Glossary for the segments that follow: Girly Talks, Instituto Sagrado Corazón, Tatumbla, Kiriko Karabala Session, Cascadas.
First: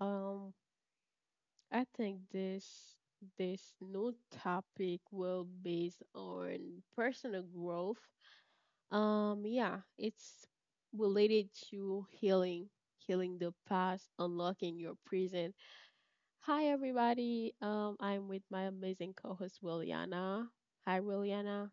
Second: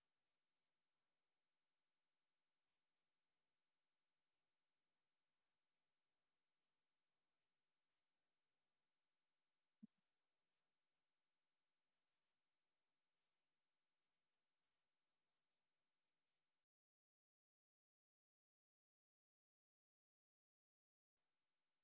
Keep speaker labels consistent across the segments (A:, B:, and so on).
A: I think this new topic will based on personal growth. Yeah, it's related to healing, healing the past, unlocking your present. Hi everybody. I'm with my amazing co-host Williana. Hi Williana,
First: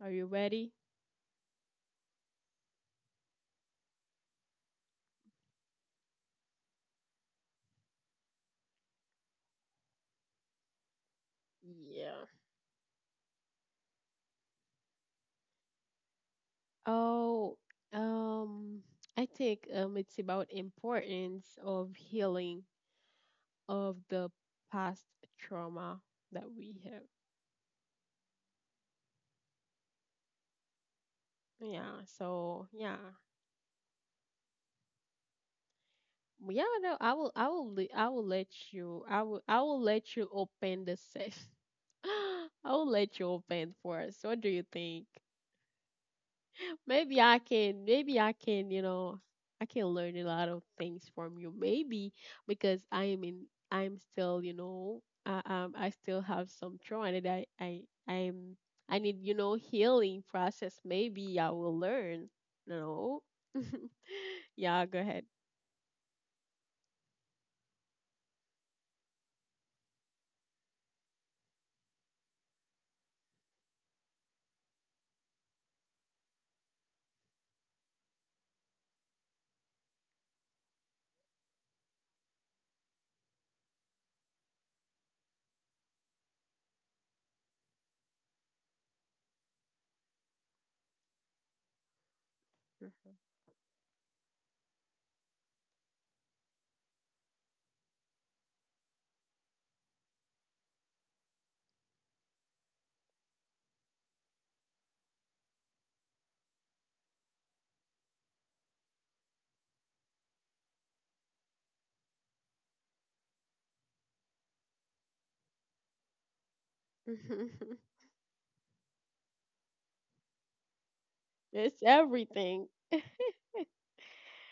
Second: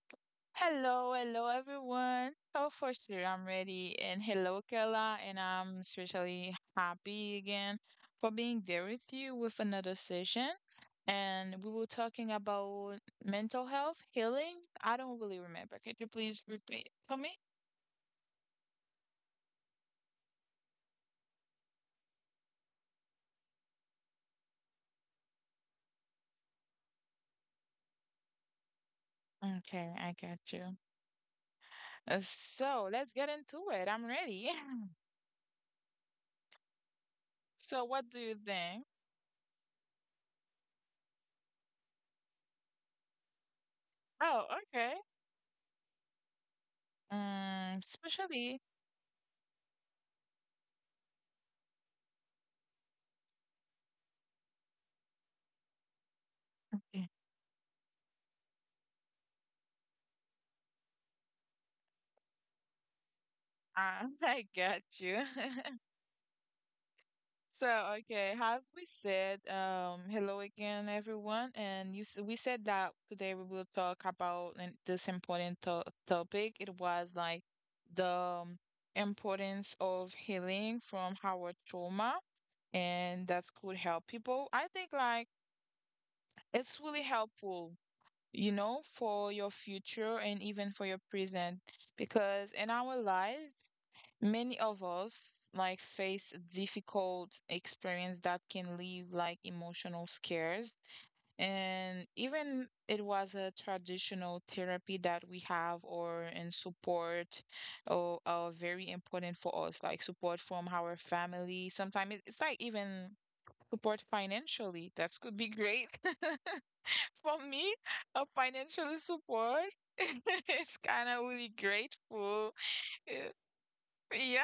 A: are you ready?
B: Hello, hello everyone. Oh, for sure, I'm ready. And hello, Kela. And I'm especially happy again for being there with you with another session. And we were
A: Yeah.
B: talking about mental health, healing. I don't really remember. Could you please repeat for me?
A: Oh, um, I think it's about importance of healing of the past trauma that we have.
B: Okay, I got you.
A: Yeah.
B: Uh,
A: So
B: So
A: yeah.
B: let's get into it. I'm ready.
A: Well, yeah, no, I will
B: So,
A: le-
B: what
A: I
B: do
A: will
B: you
A: let
B: think?
A: you I will let you open the session. I will let you open for us. What
B: Oh,
A: do you
B: okay.
A: think?
B: Um, especially,
A: You know, I can learn a lot of things from you. Maybe because I'm still, you know, I still have some
B: Okay.
A: trauma that I'm, I need, you know, healing process. Maybe I will learn. No.
B: I I
A: Yeah, go
B: got
A: ahead.
B: you. So, okay, have we said hello again, everyone? And we said that today we will talk about this important to topic. It was like the importance of healing from our trauma, and that could help people. I think like it's really helpful, you know, for your future and even for your present, because in our life many of us like face difficult experience that can leave like emotional scares. And even it was a traditional therapy that we have or in support or are very important for us, like support from our family. Sometimes it's like even support financially. That could be great. For
A: Mhm.
B: me, a financial support, it's kind of really
A: It's
B: grateful.
A: everything.
B: Yeah.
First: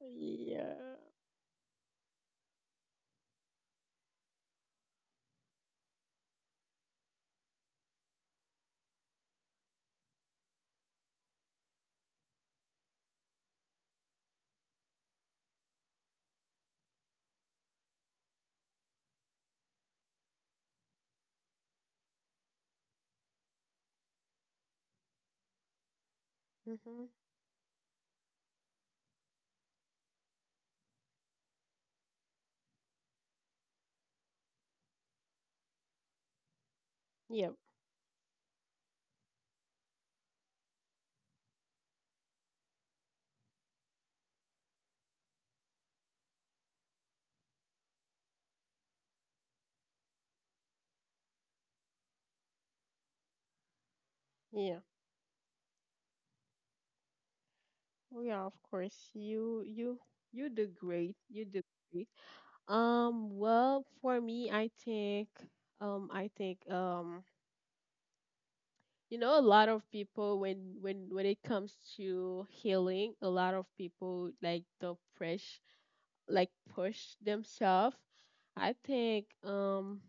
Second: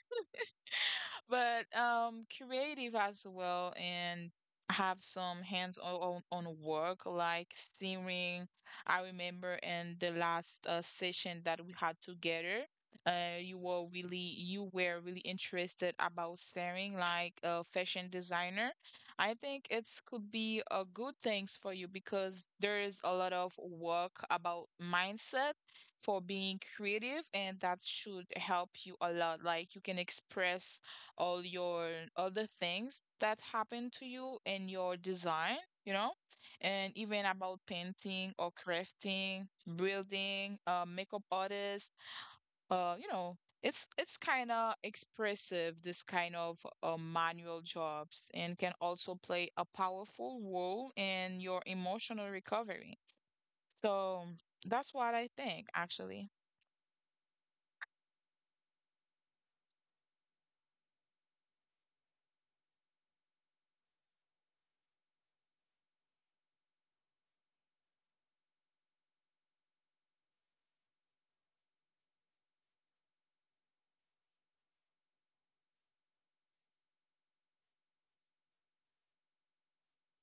A: Yeah.
B: But creative as well and have some hands-on on work like steaming. I remember in the last session that we had together, you were really interested about steering like a fashion designer. I think it's could be a good things for you because there is a lot of work about mindset for being
A: Mm-hmm.
B: creative and that should help you a lot like you can express all your other things that happen to you in your design, you know, and even
A: Yep.
B: about painting or crafting, building, makeup artist, you know, it's kind of expressive this kind of manual jobs and can also play a powerful role in your emotional recovery. So
A: Yeah.
B: that's what I think actually.
A: Well, yeah. Of course. You do great. You do great. Well, for me, I think, you know, a lot of people when it comes to healing, a lot of people like don't push, like push themselves. I think,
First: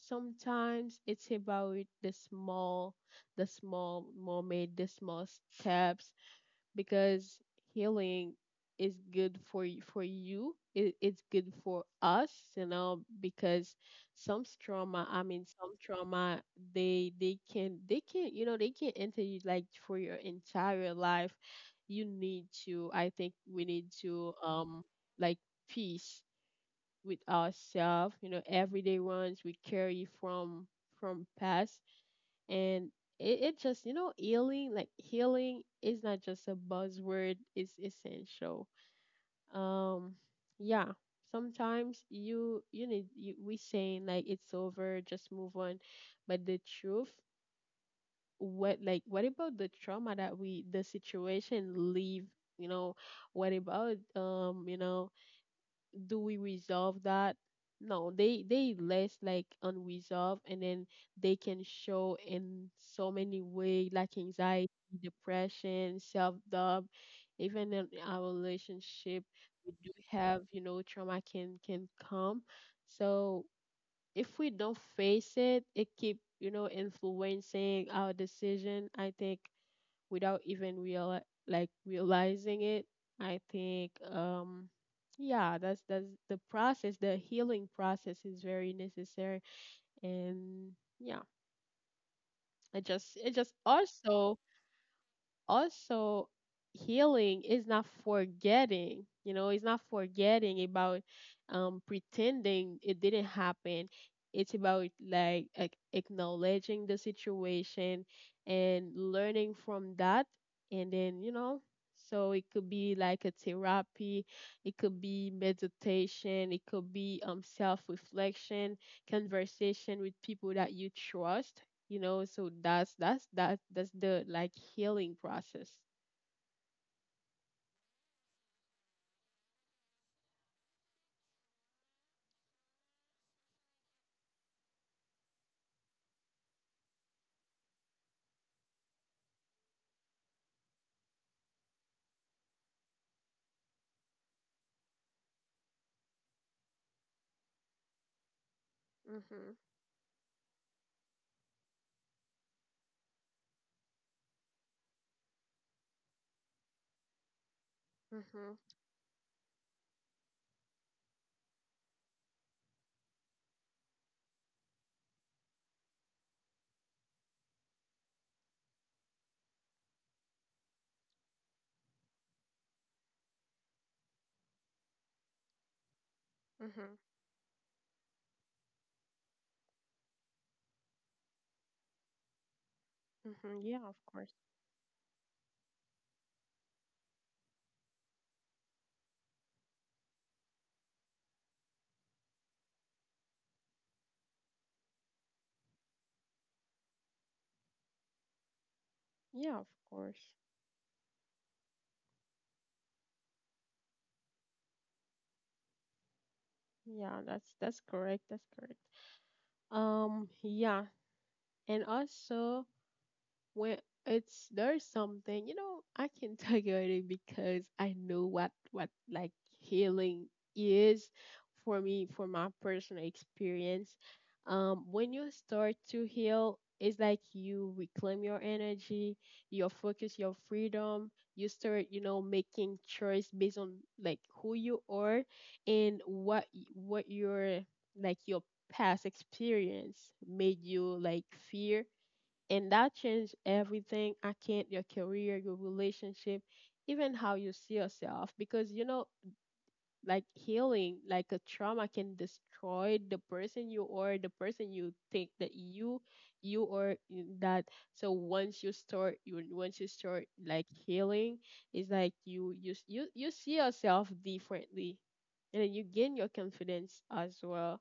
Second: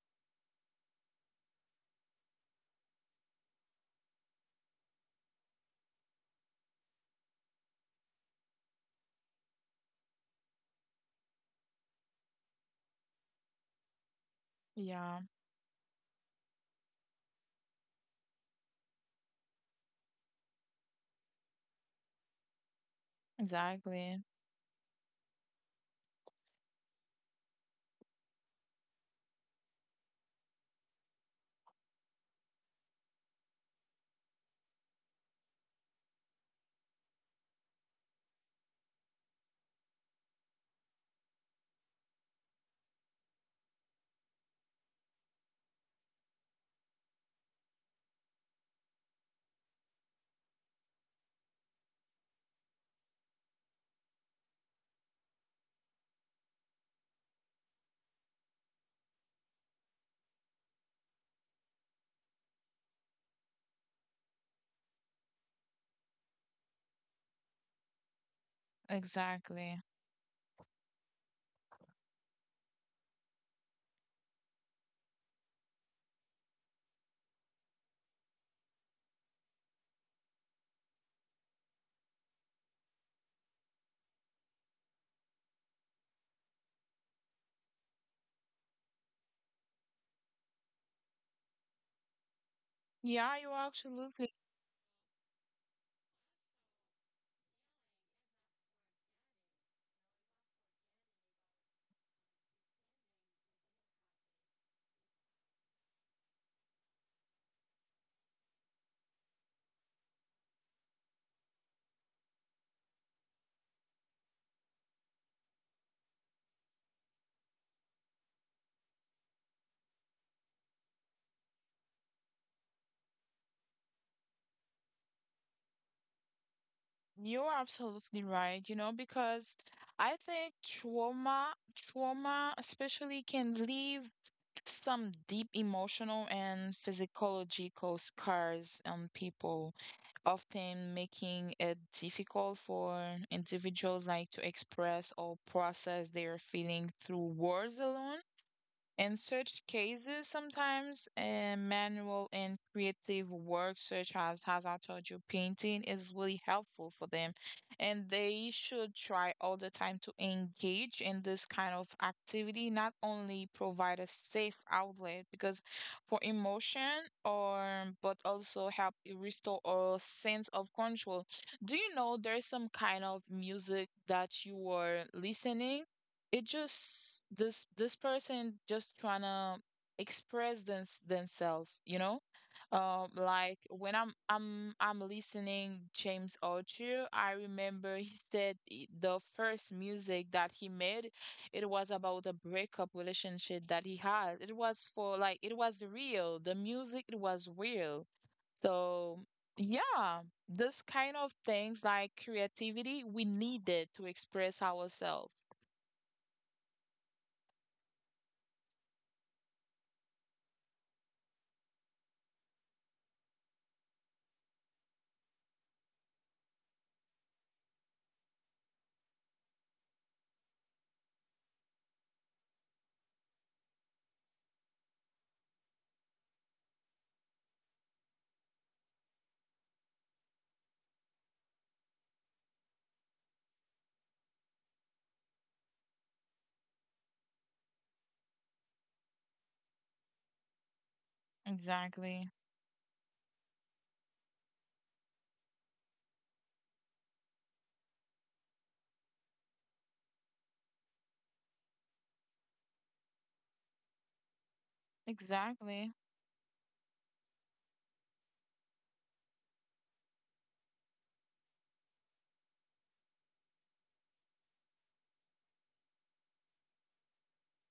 A: sometimes it's about the small, the small moment, the small steps, because healing is good for you, for you. It's good for us, you know, because some trauma,
B: Yeah,
A: I mean, some trauma, they can you know they can enter you like for your entire life. You need to, I think, we need
B: exactly.
A: to like peace with ourselves, you know, everyday ones we carry from past. And it just you know healing, like healing is not just a buzzword, it's essential. um yeah, sometimes we saying like it's over, just move on. But the truth, what like, what about the trauma that we the situation leave, you know, what about, you know, do we resolve that? No, they less like unresolved, and then they can show in so many ways, like anxiety, depression, self doubt, even in our relationship. We
B: Exactly.
A: do have you know trauma can come, so if we don't face it, it keep you know influencing our decision. I think without even real like realizing it. I think, yeah, that's the process, the healing process is very necessary. And yeah, it just it
B: Yeah,
A: just
B: you're
A: also,
B: absolutely
A: also healing is not forgetting, you know, it's not forgetting about, pretending it didn't happen. It's about like acknowledging the situation and learning from that, and then you know. So it could be like a therapy, it could be meditation, it could be self reflection, conversation with people that you trust, you know, so that's that that's the like healing process.
B: you're absolutely right, you know, because I think trauma especially can leave some deep emotional and physiological scars on people, often making it difficult for individuals like to express or process their feeling through words alone. In
A: Mhm.
B: such cases, sometimes manual and creative work, such as I told you, painting, is really helpful for them. And
A: Mhm.
B: they should try all the time to engage in this kind of activity, not only provide a safe outlet because for emotion or but also help restore our sense of control. Do you know there's some kind of music that you were listening? It
A: Mhm.
B: just this person just trying to express themselves, you know.
A: Mhm.
B: Like
A: Yeah, of
B: when
A: course.
B: I'm listening james Arthur, I remember he said the first music that he made, it was about a breakup relationship that he had. It was for like it was real, the music, it was real. So
A: Yeah, of course.
B: yeah, this kind of things like creativity we need it to express ourselves,
A: Yeah, that's correct. That's correct. Yeah, and also, when it's there's something, you know, I can tell you it because I know what like healing is for me, for my personal experience. When you start to heal, it's like you reclaim your energy, your focus, your freedom. You start, you know, making choice based on like who you are, and what what your, like your past experience made you like fear.
B: exactly.
A: And that changed everything. I can't, your career, your relationship, even how you see yourself. Because you know, like healing, like a trauma can destroy the person you are, the person you think that you
B: Exactly.
A: you are in that. So once you start, you once you start like healing, it's like you you see yourself differently, and then you gain your confidence as well.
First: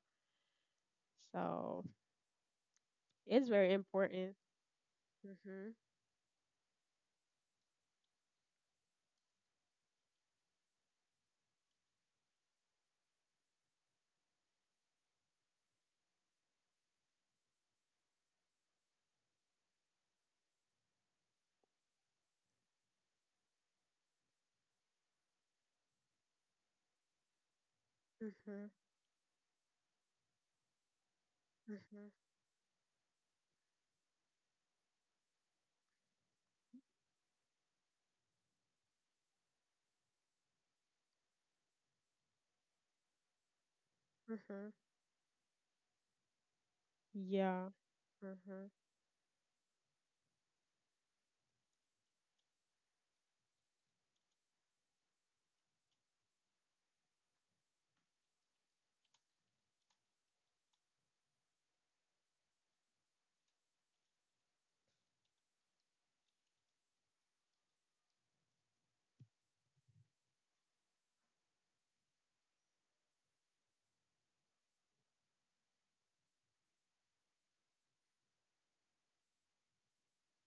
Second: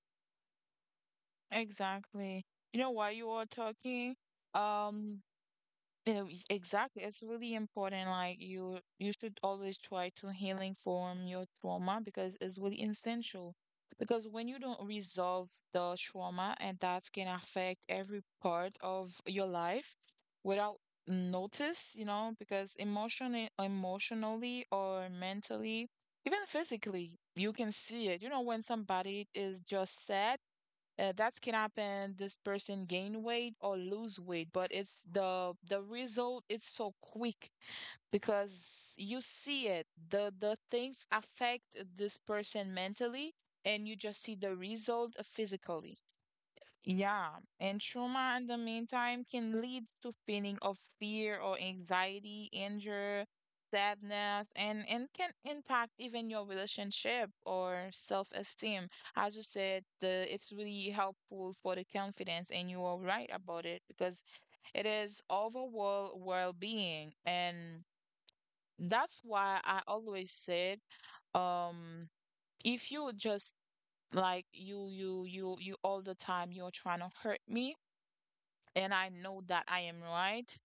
A: So
B: Exactly. You know, while you were
A: it's very
B: talking,
A: important.
B: um,
A: Mhm.
B: eh, exactly, it's really important. Like you should always try to healing from your trauma because it's really essential. Because when you don't resolve the trauma, and that can affect every part of your life without notice, you know, because emotionally or mentally, even physically, you can see it. You know, when
A: Mhm.
B: somebody is just sad, that's can
A: Mhm.
B: happen this person gain weight or lose weight, but it's the result it's so quick because you see it, the things affect this person mentally and you just see the
A: Mhm.
B: result physically, yeah,
A: Yeah.
B: and trauma in the
A: Mhm.
B: meantime can lead to feeling of fear or anxiety, anger, sadness, and can impact even your relationship or self-esteem. As you said, the it's really helpful for the confidence, and you are right about it because it is overall well-being, and that's why I always said, um, if you just like you all the time you're trying to hurt me and I know that I am right,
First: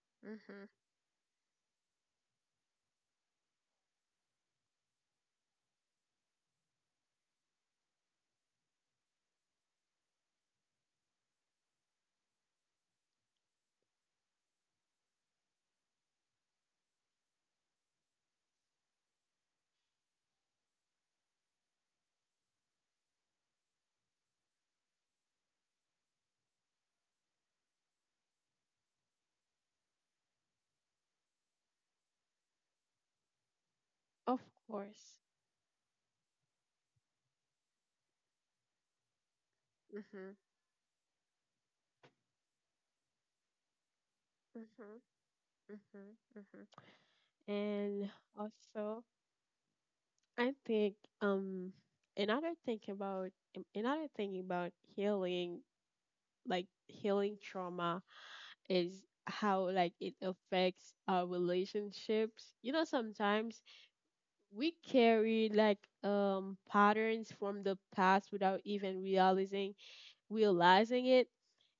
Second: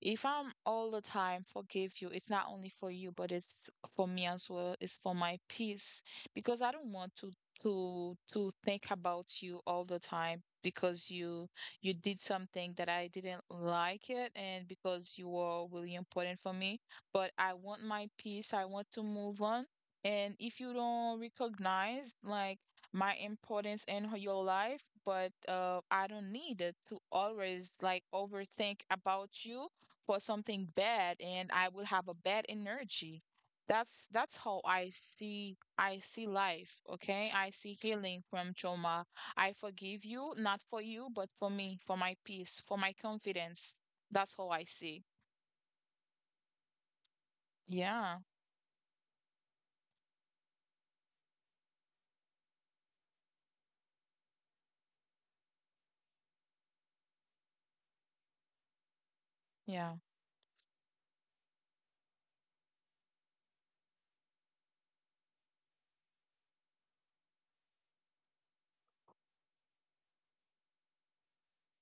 B: if I'm
A: Mhm.
B: all the time forgive you, it's not only for you, but it's for me as well. It's for my peace because I don't want to think about you all the time because you did something that I didn't like it, and because you were really important for me. But I want my peace. I want to move on. And if you don't recognize like my importance in your life, but I don't need it to always like overthink about you for something bad, and I will have a bad energy. That's
A: Of
B: how
A: course.
B: I see life, okay? I see healing from trauma. I forgive you,
A: Mhm.
B: not for you, but for me, for my peace, for my confidence. That's how I
A: Mhm.
B: see.
A: Mhm. Mhm. And
B: Yeah.
A: also, I think, another thing about, another thing about healing, like healing trauma, is how
B: Yeah.
A: like it affects our relationships. You know, sometimes we carry like patterns from the past without even realizing it.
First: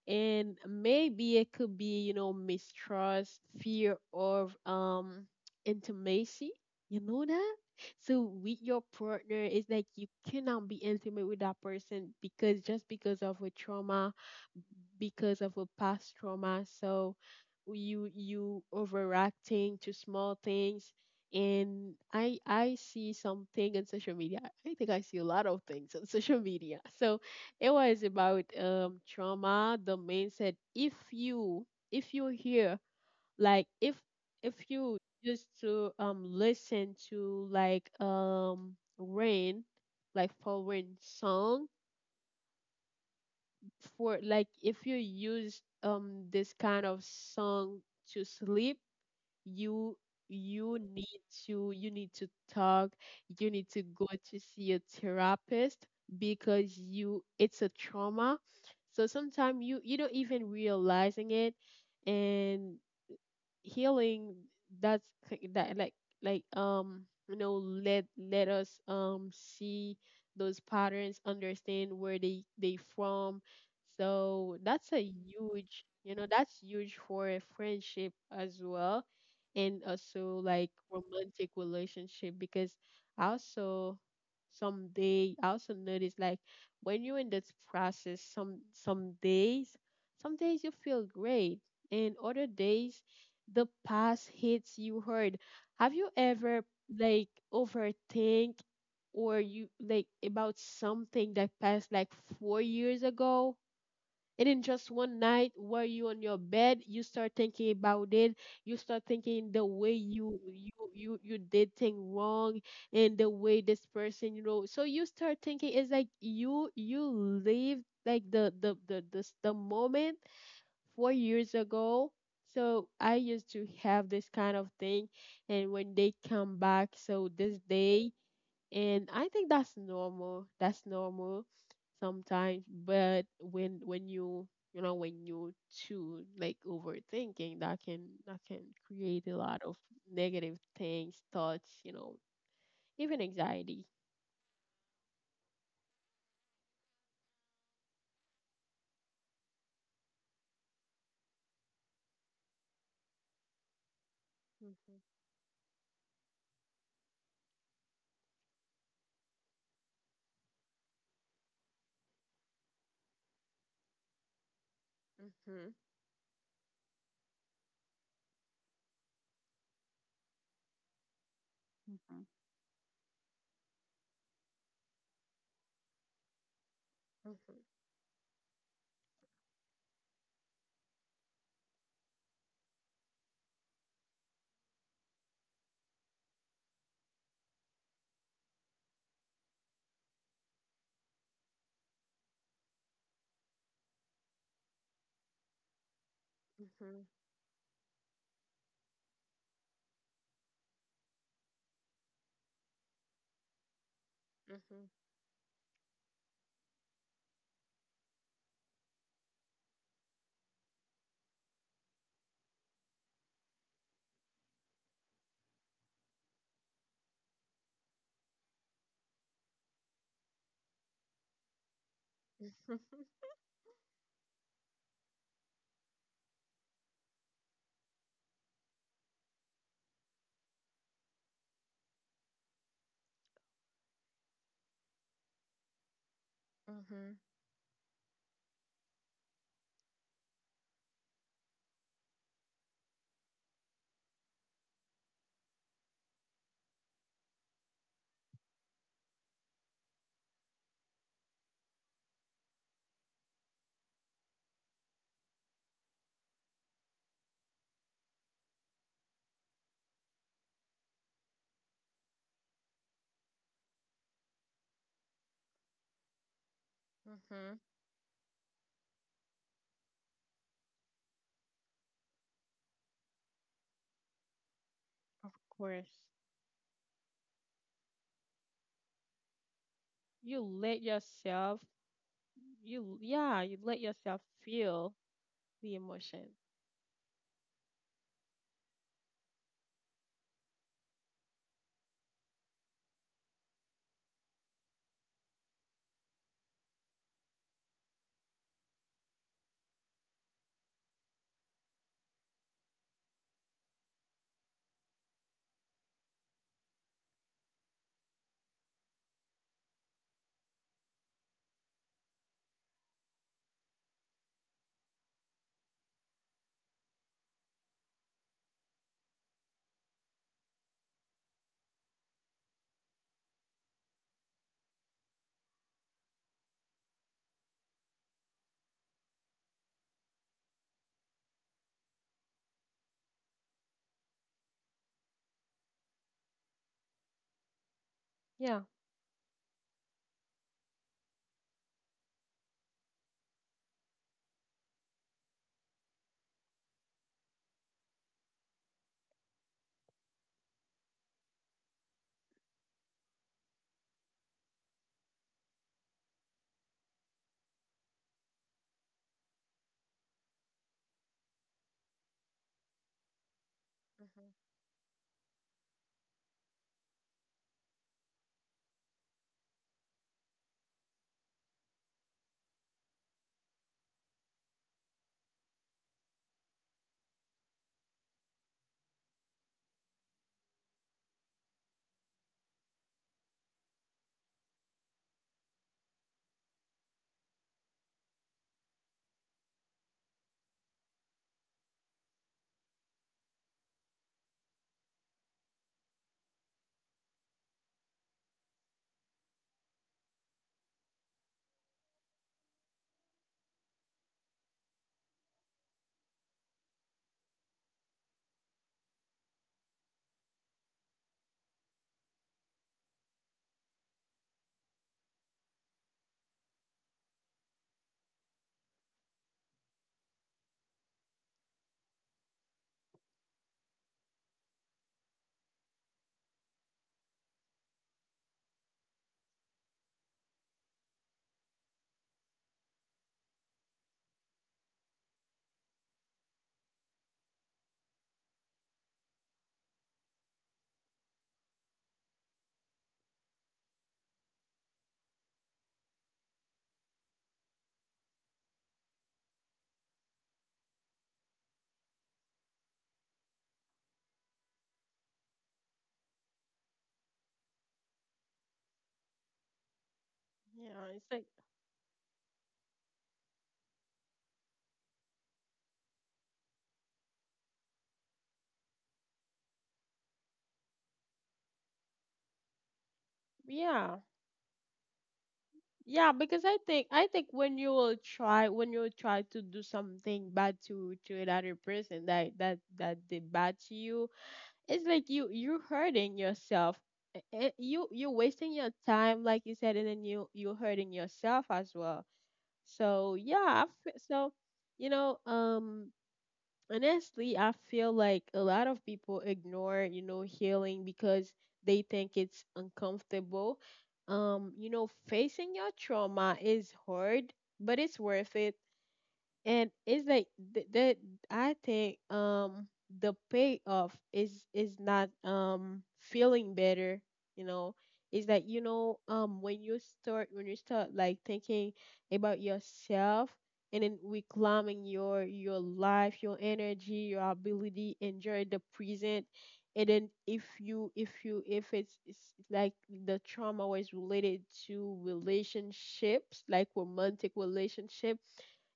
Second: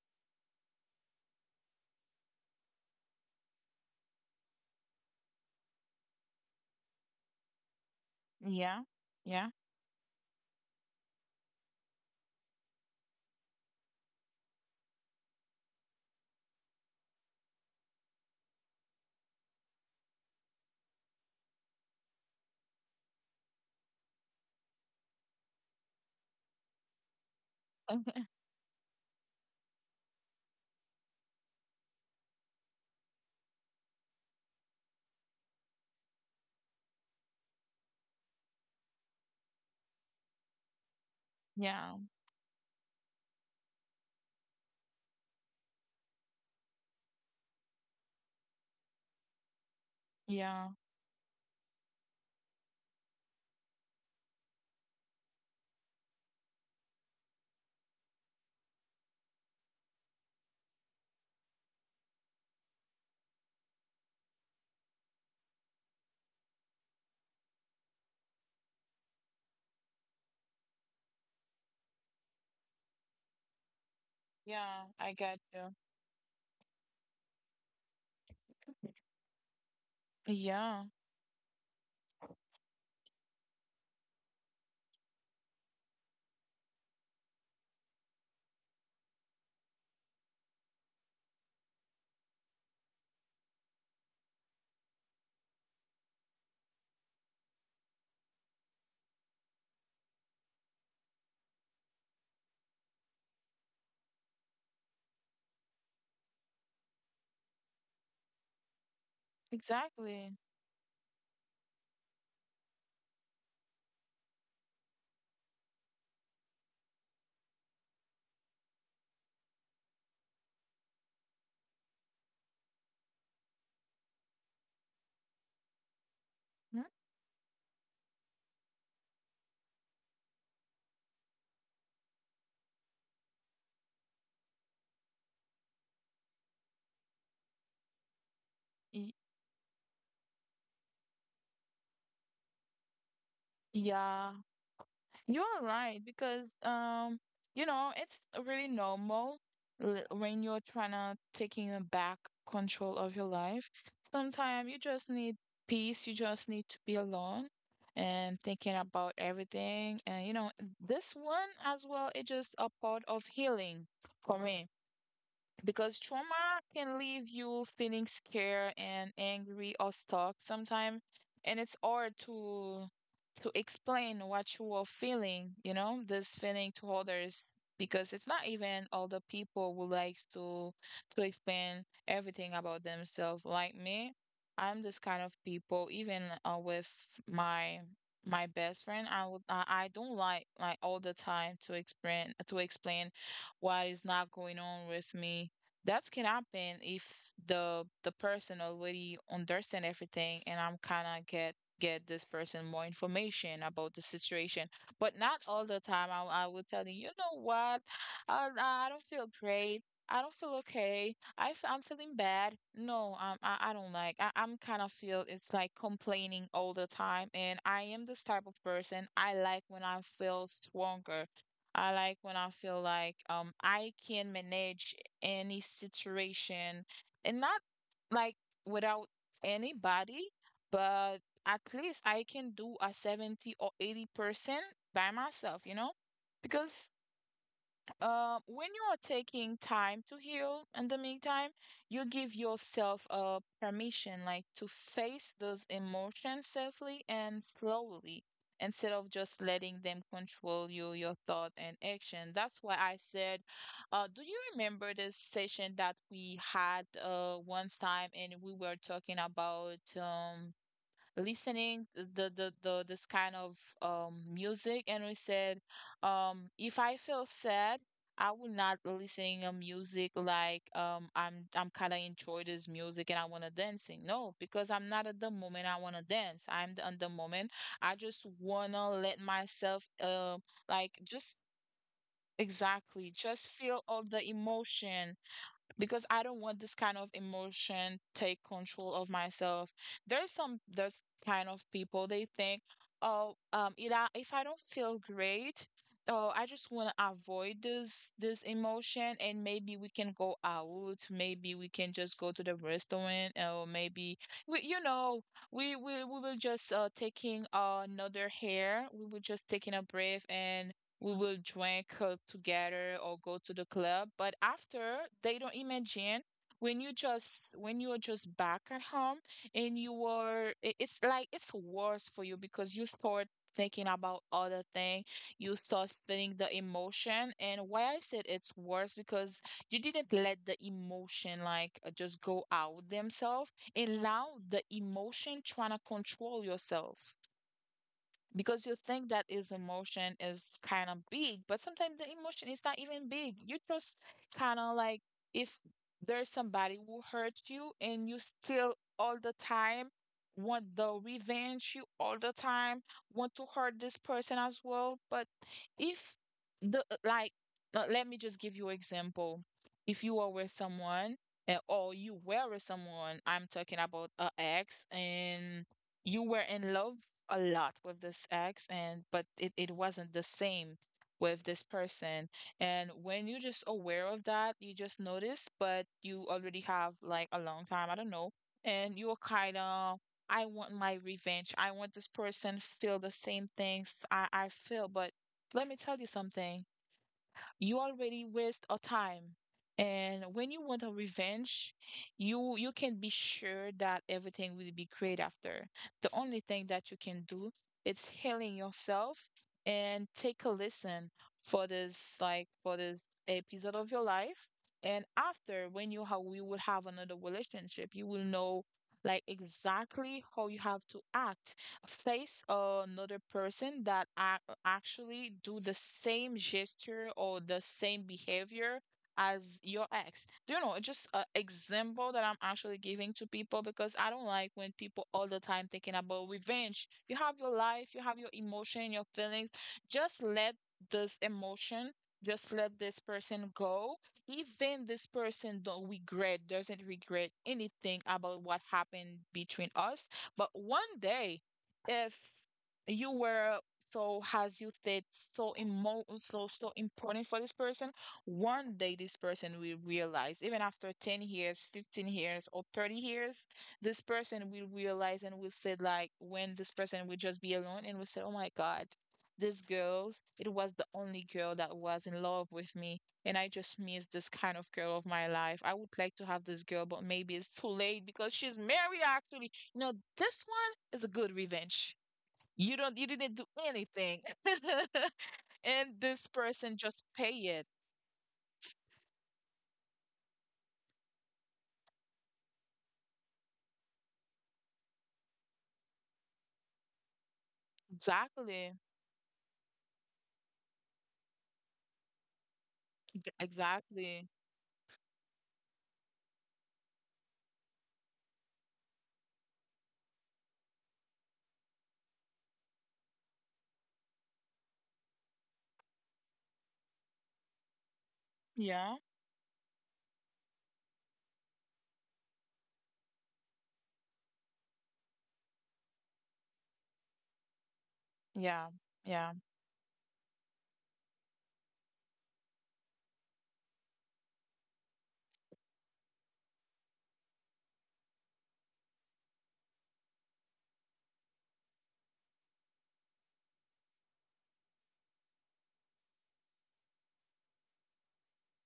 A: And maybe it could be, you know, mistrust, fear of intimacy, you know that. So with your
B: Yeah.
A: partner,
B: Yeah.
A: it's like you cannot be intimate with that person because just because of a trauma, because of a past trauma. So you overreacting to small things. And I see something on social media. I think I see a lot of things on social media. So it was about trauma. The man said, if you, if you hear like, if you just to listen to like rain like foreign song,
B: Yeah.
A: for like, if you use this kind of song to sleep, you you
B: Yeah.
A: need to, you need to talk, you need to go to see a therapist because you it's a trauma. So sometimes you you don't even realizing it. And healing, that's that like, you know, let let us see those patterns, understand where they from. So that's a
B: Yeah. I got
A: huge,
B: you.
A: you know, that's huge for a friendship as well, and also like
B: Yeah.
A: romantic relationship. Because I also, someday I also notice like, when you're in this process, some days, some days you feel great, and other days the past hits you hard. Have you ever like overthink, or you like about something that passed like 4 years ago? And in just one night, while you on your bed, you start thinking about it. You start thinking the way
B: Exactly.
A: you did thing wrong, and the way this person, you know. So you start thinking it's like you live like the moment 4 years ago. So I used to have this kind of thing, and when they come back,
B: Mhm.
A: so this day, and I think that's normal. That's normal sometimes. But when you know, when you too like overthinking, that can, that can create a
B: Y-
A: lot of negative things, thoughts, you know, even anxiety.
B: Yeah. You are right because you know it's really normal when you're trying to taking a back control of your life. Sometimes you just need peace. You just need to be alone and thinking about everything. And you know this one as well. It's just a part of healing for me
A: Mhm.
B: because trauma can leave you feeling scared and angry or stuck sometimes, and it's
A: Mhm.
B: hard to explain what you are feeling, you know, this feeling to
A: Mhm,
B: others because it's not even all the people who like to explain everything about themselves like me. I'm this kind of people even with my my best friend, I would I don't like all the time to explain what is not going on with me. That can
A: mhm,
B: happen if the person already understand everything and I'm kind of get this person more information about the
A: mhm,
B: situation, but not all the time I will tell you, you know what, I don't feel great, I don't feel okay, I'm feeling bad. No, I don't like I'm kind of feel it's like complaining all the time, and I am this type of person. I like when I feel stronger. I like when I feel like I can manage any situation and not like without anybody, but at least I can do a 70 or 80% by myself, you know? Because
A: mhm,
B: when you are taking time to heal in the meantime, you give yourself permission like to face those emotions safely and slowly instead of just letting them control you, your thought and action. That's why I said, do you remember this session that we had once time and we were talking about listening to the this kind of music, and we said, if I
A: mhm.
B: feel sad I will not listen to music like I'm kind of enjoy this music and I want to dancing. No, because I'm
A: Of
B: not at the
A: course.
B: moment I want to dance. I'm at the moment I just want to let myself
A: You let
B: like
A: yourself,
B: just,
A: you,
B: exactly,
A: yeah, you
B: just
A: let
B: feel
A: yourself
B: all the
A: feel
B: emotion
A: the emotion,
B: because I don't want this kind of emotion take control of myself. There's some there's kind of people they think, oh, if if I don't feel great, oh, I just want to avoid this emotion, and maybe we can go out, maybe we can just go to the restaurant, or maybe we, you know, we will just taking another hair, we will just taking a breath, and we will drink together or go to the club. But after, they don't imagine when you just when you are just back at home and you are it's like it's worse for you because you start thinking about other thing. You start feeling the emotion, and why I said it's worse because you didn't let the emotion like just go out themselves, and now the emotion trying to control yourself
A: yeah.
B: because you think that his emotion is kind of big, but sometimes the emotion is not even big. You just kind of like, if there's somebody who hurts you and you still all the time want the revenge, you all the time want to hurt this person as well. But if the uh, like, let me just give you example. If you are with someone, or you were with someone, I'm talking about
A: Mhm.
B: a ex, and you were in love a lot with this ex, and but it wasn't the same with this person. And when you're just aware of that, you just notice, but you already have like a long time, I don't know, and you're kind of, I want my revenge, I want this person feel the same things I feel. But let me tell you something, you already waste a time. And when you want a revenge, you can be sure that everything will be great after. The only thing that you can do is healing yourself and take a listen for this like for this episode of your life. And after when you have we will have another relationship, you will know like exactly how you have to act face another person that I actually do the same gesture or the same behavior as your ex. You know, it's just an example that I'm actually giving to people because I don't like when people all the time thinking about revenge. You have your life, you have your emotion, your feelings. Just let this emotion, just let this person go. Even this person don't regret, doesn't regret anything about what happened between us. But one day, if you were so as you said, so emo so so important for this person. One day this person will realize, even after 10 years, 15 years, or 30 years, this person will realize and will say, like, when this person will just be alone and will say, "Oh my God, this girl,
A: Yeah,
B: it
A: it's
B: was the
A: like,
B: only girl that was in love with me. And I just miss this kind of girl of my life. I would like to have this girl, but maybe it's too late because she's married actually." You know, this one is a good revenge. You didn't do
A: yeah,
B: anything.
A: yeah,
B: And
A: because
B: this
A: i think
B: person
A: i think
B: just pay
A: when you
B: it.
A: will try, when you will try to do something bad to another person that that did bad to you, it's like you hurting yourself. You you're wasting your
B: Exactly.
A: time like you said, and then you you're hurting yourself as well. So yeah, so
B: Exactly.
A: you know, honestly, I feel like a lot of people ignore, you know, healing because they think it's uncomfortable. You know, facing your trauma is hard, but it's worth it.
B: Yeah,
A: And it's like that, I think, the payoff is not feeling better, you know. It's like, you
B: yeah,
A: know,
B: yeah.
A: when you start, when you start like thinking about yourself, and then reclaiming your life, your energy, your ability enjoy the present. And then if you, if you, if it's like the trauma was related to relationships, like romantic relationships,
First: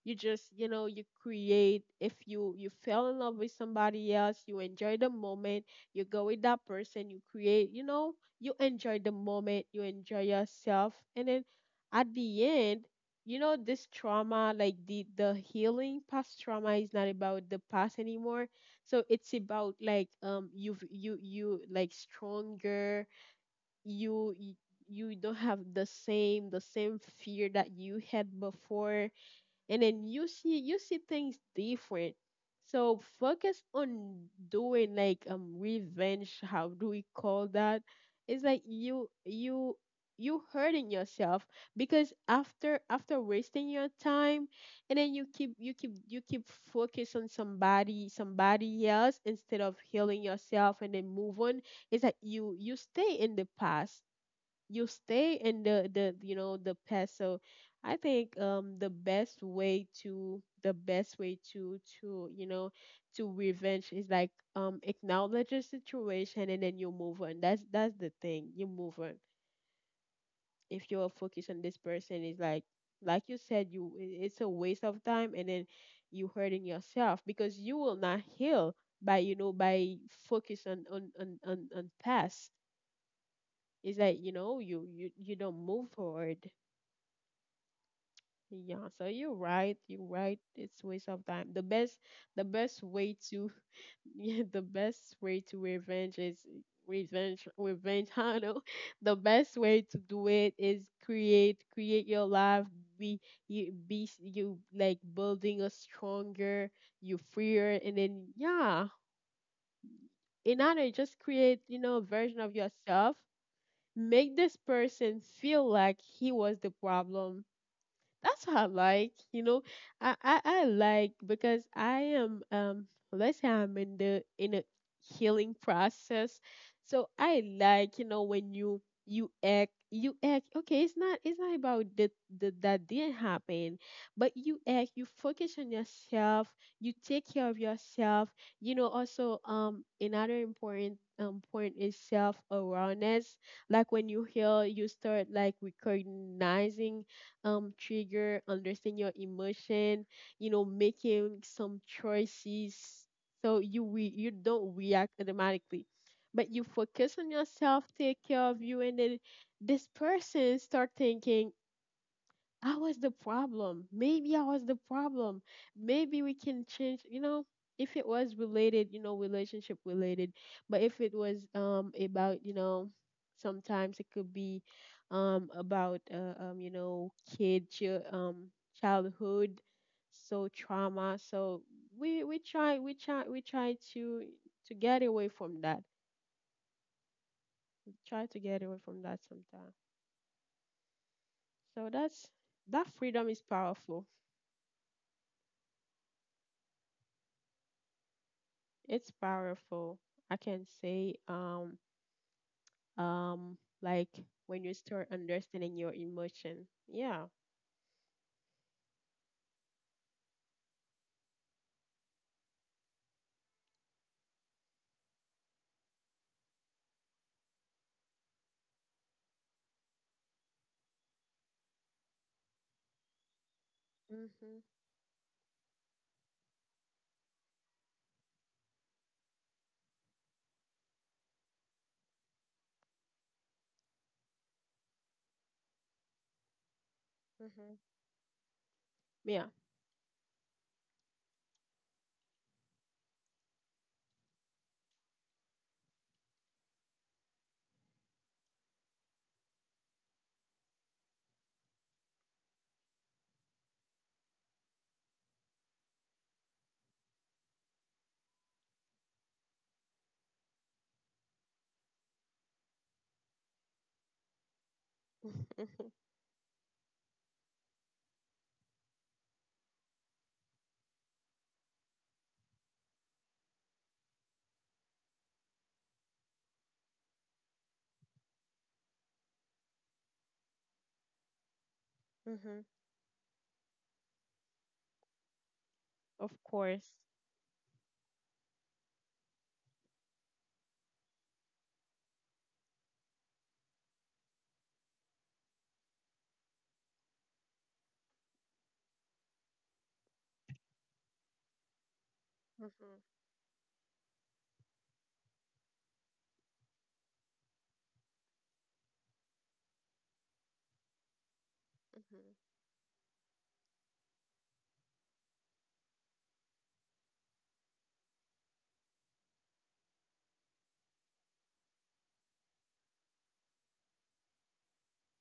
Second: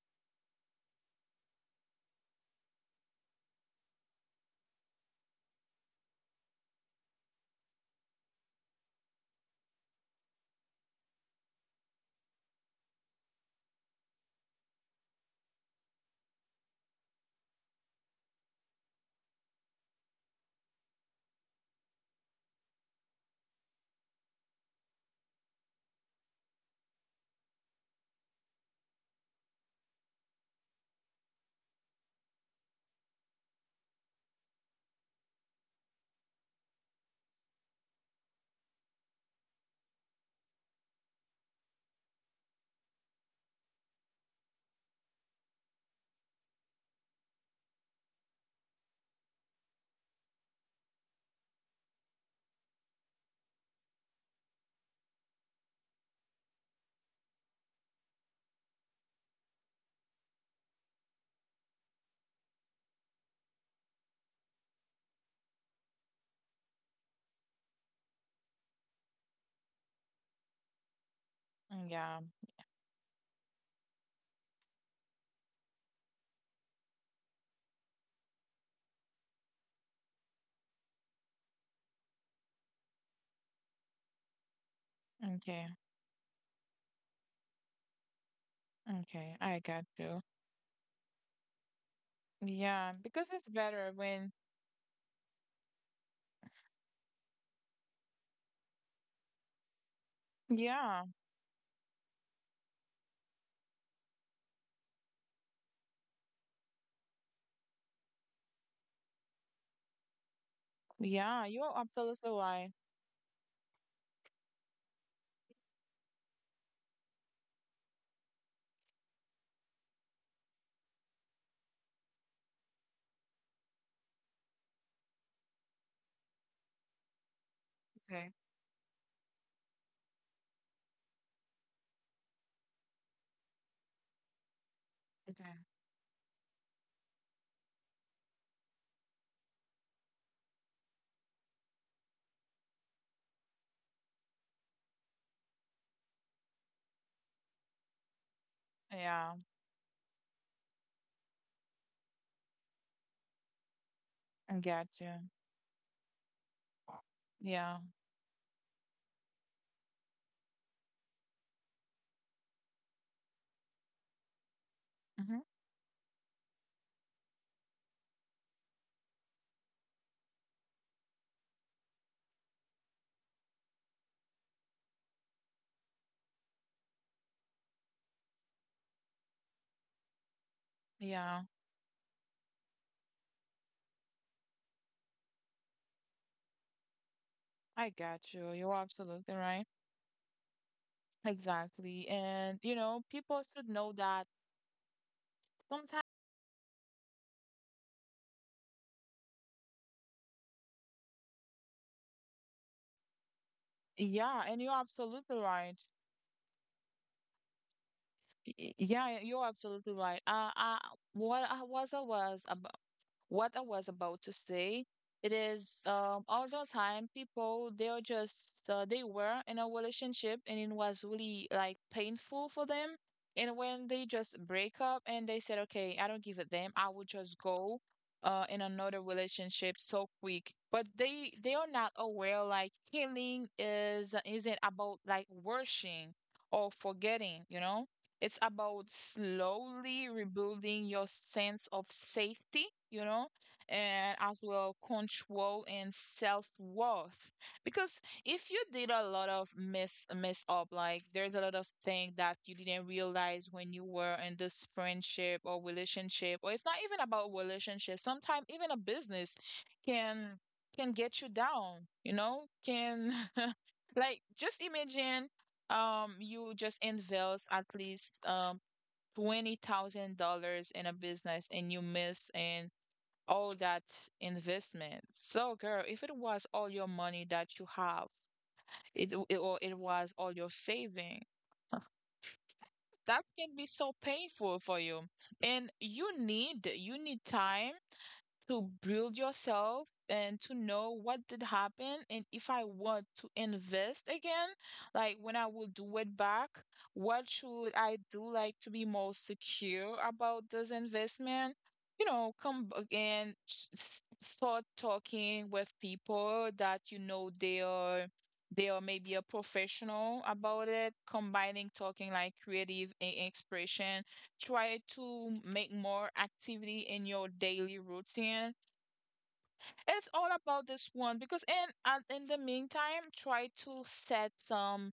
A: you just, you know, you create, if you, you fell in love with somebody else, you enjoy the moment, you go with that person, you create, you know, you enjoy the moment, you enjoy yourself, and then at the end, you know, this trauma, like the healing past trauma is not about the past anymore. So it's about like, you've you you like stronger, you you you don't have the same, the same fear that you had before, and then you see, you see things different. So focus on doing like, revenge, how do we call that, it's like you hurting yourself, because after, after wasting your time, and then you keep you keep focus on somebody, somebody else instead of healing yourself and then move on. It's like you stay in the past, you stay in the, you know, the past. So I think, the best way to, the best way to, you know, to revenge is like, acknowledge the situation and then you move on. That's the thing, you move on. If you're focused on this
B: Mm, yeah.
A: person, it's like you said, it's a waste of time, and then you hurting yourself because you will not heal by, you know, by focus on on past. It's like, you know, you
B: Okay.
A: don't move forward. Yeah, so
B: Okay,
A: you're
B: I
A: right.
B: got
A: You're
B: you.
A: right. It's waste of time. The best
B: Yeah,
A: way
B: because
A: to,
B: it's better when,
A: yeah, the best way to revenge is revenge, revenge. I don't know. The best way to do it is
B: yeah.
A: create, create your life. Be you, you like building a stronger, you freer, and then yeah, in order just
B: Yeah,
A: create, you
B: you're
A: know, a
B: absolutely
A: version of
B: right.
A: yourself. Make this person feel like he was the problem, that's what I like, you know. I like because I am let's say I'm in the in a healing process. So I like, you know,
B: Okay.
A: when you act okay, it's not about the that didn't happen, but you act, you focus
B: Okay,
A: on yourself, you take care of yourself. You know, also another important point is self awareness. Like when you heal, you start like recognizing trigger, understand your
B: yeah,
A: emotion, you know, making some choices so you
B: I
A: don't
B: got
A: react
B: you.
A: automatically. But you focus on
B: Yeah.
A: yourself, take care of you, and then this person start thinking I was the problem. Maybe I was the
B: Hmm.
A: problem. Maybe we can change, you know, if it was related, you know, relationship related, but if it was about, you know, sometimes it could be about you know, childhood so trauma.
B: Yeah,
A: So we try to get away from that.
B: I
A: Try
B: got
A: to
B: you,
A: get
B: you're
A: away from that
B: absolutely right.
A: sometimes. So
B: Exactly,
A: that's
B: and you
A: that
B: know
A: freedom
B: people
A: is
B: should know
A: powerful.
B: that sometimes.
A: It's powerful. I can say, um, like
B: Yeah, and you're
A: when you start
B: absolutely right.
A: understanding your emotion. Yeah.
B: Yeah, you're absolutely right. What I was what I was about to say. It is, all the time people they are just they were in a relationship and it was really like painful for them. And when they just
A: Mhm.
B: break up and they said, "Okay, I don't give a damn. I will just go in another relationship so quick." But they are not aware like healing is isn't about like washing or forgetting, you
A: Mhm.
B: know, it's about
A: Yeah.
B: slowly rebuilding your sense of safety, you know, and as well control and self-worth. Because if you did a lot of mess up, like there's a lot of things that you didn't realize when you were in this friendship or relationship, or it's not even about relationship, sometimes even a business can can get you down, you know, can like just imagine, you just invest at least $20,000 in a business and you miss in all that investment. So girl, if it was all your money that you have, it or it was all your saving,
A: mhm.
B: that can be so painful for you. And
A: Of course.
B: you need time to build yourself and to know what did happen and if I want to invest again, like when I will do it back, what should I do like to be more secure about this investment? You know, come
A: Mhm.
B: start talking with people that you know they are maybe a professional about it, combining
A: Mhm.
B: talking like creative and expression. Try to make more activity in your daily routine. It's all about this one because in the meantime, try to set some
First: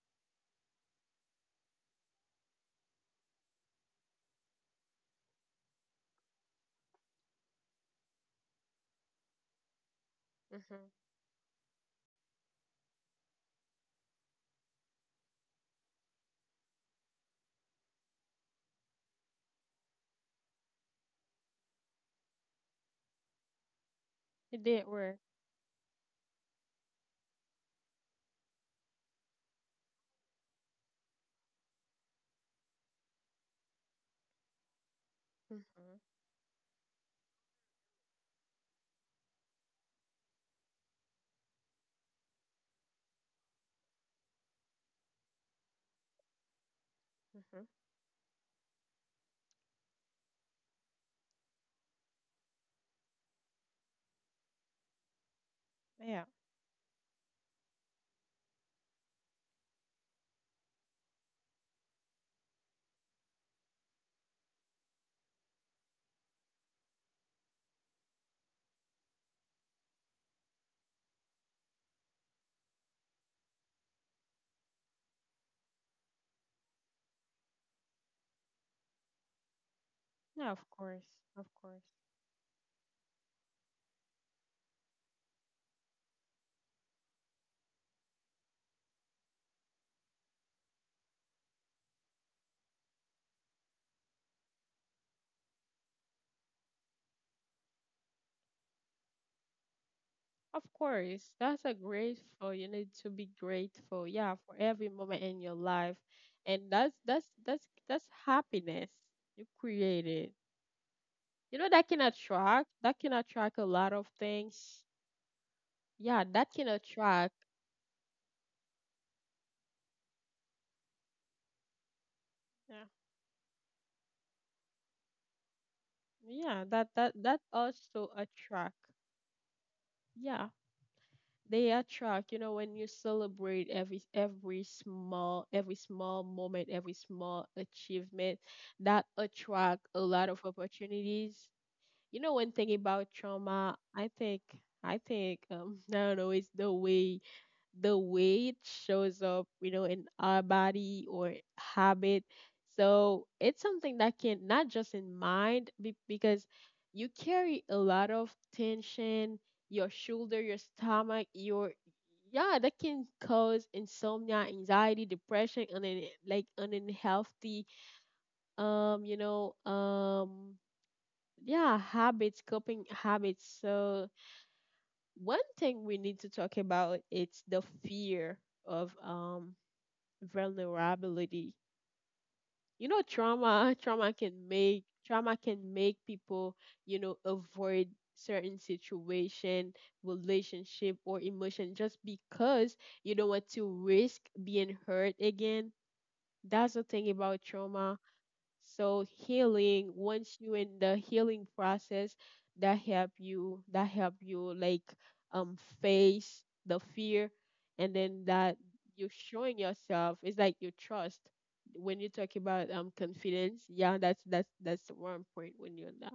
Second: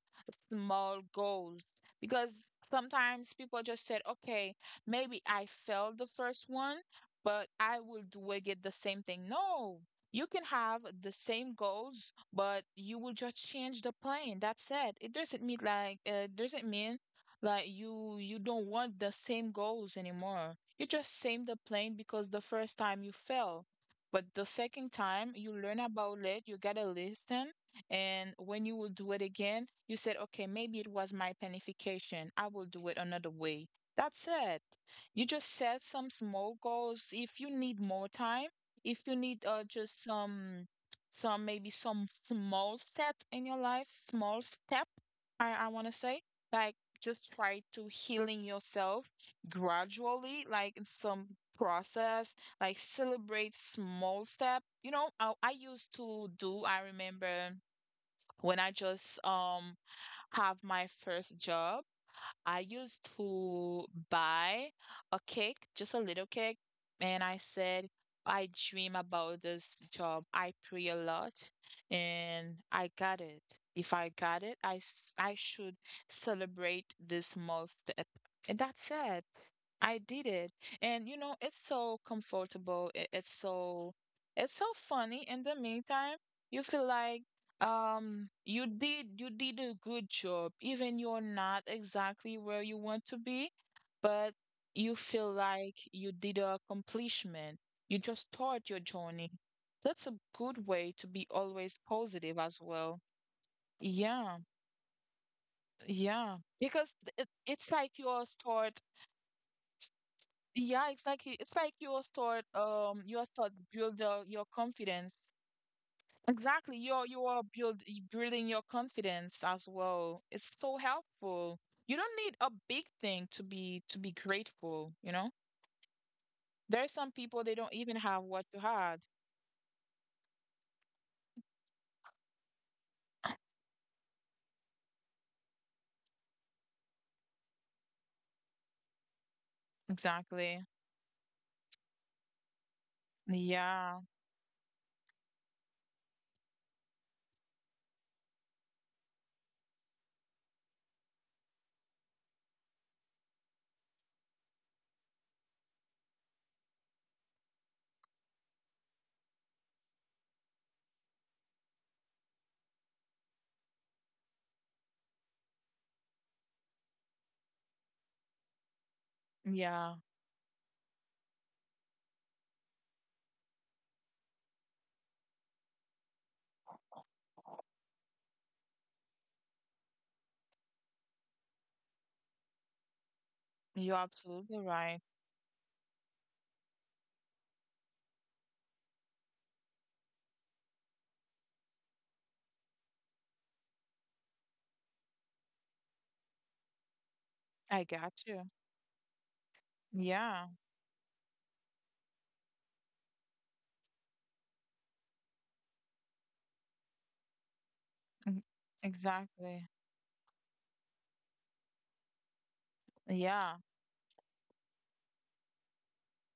B: small goals, because sometimes people just said, "Okay, maybe I failed the first one, but I will do again the same thing." No, you can have
A: Mhm.
B: the same goals, but you will just change the plan. That's it. It doesn't mean like you don't want the same goals anymore. You just same the plan because the first time you fail but the
A: It did
B: second
A: work.
B: time you learn about it, you gotta listen. And when you will do it again, you said, okay, maybe it was my planification. I will do it another way. That's it. You just set
A: Mhm.
B: some small goals. If you need more time, if you need, just some maybe some small step in your life, small step, I want to say, like, just
A: Mhm.
B: try to healing yourself gradually, like in some process, like celebrate small step. You know, I used
A: Yeah.
B: to do, I remember when I just have my first job, I used to buy a cake, just a little cake, and I said, I dream about this job. I pray a lot, and I got it. If I got it, I should celebrate this small step. And that's it. I did
A: Yeah.
B: it.
A: Of course.
B: And you know,
A: Of
B: it's
A: course.
B: so comfortable. It's so funny. In the meantime, you feel like, you did a good job. Even you're not exactly where you want to be, but you feel like you did a accomplishment. You just start your journey. That's a
A: Of
B: good way to
A: course,
B: be
A: that's a
B: always positive
A: grateful.
B: as
A: You need
B: well.
A: to be grateful, yeah,
B: Yeah,
A: for every moment in your life,
B: yeah.
A: and that's
B: Because
A: that's that's
B: it's like
A: that's
B: you'll start,
A: happiness you created.
B: yeah, exactly.
A: You
B: It's
A: know
B: like
A: that can attract, that can
B: you'll
A: attract
B: start
A: a lot of
B: build your
A: things.
B: confidence.
A: Yeah, that can
B: Exactly. You
A: attract.
B: are build building your confidence as well. It's so helpful. You don't need a
A: Yeah,
B: big thing to be grateful, you know?
A: yeah, that
B: There are
A: that
B: some
A: that
B: people they don't
A: also
B: even have what you
A: attract.
B: had.
A: Yeah, they attract. You know when you celebrate every small moment, every small achievement, that attract a lot of
B: Exactly.
A: opportunities. You know when thinking about trauma, i
B: Yeah.
A: think i think um I don't know, it's the way, the way it shows up, you know, in our body or habit. So it's something that can not just in mind because you carry a lot of tension, your shoulder, your stomach, your, yeah, that can cause insomnia, anxiety, depression, and then like an unhealthy um you know
B: Yeah.
A: um yeah habits, coping habits. So one thing we need to talk about, it's the fear of vulnerability. You know trauma,
B: You're absolutely right.
A: trauma can make people, you know, avoid certain situation, relationship or emotion just because you don't want to risk being hurt again. That's the thing about
B: I got
A: trauma.
B: you.
A: So healing,
B: Yeah.
A: once you in the healing process, that help you like face the fear, and
B: Mm.
A: then that you're
B: Exactly.
A: showing yourself. It's like you trust. When you talk about
B: Yeah.
A: confidence, yeah, that's one point when you're not.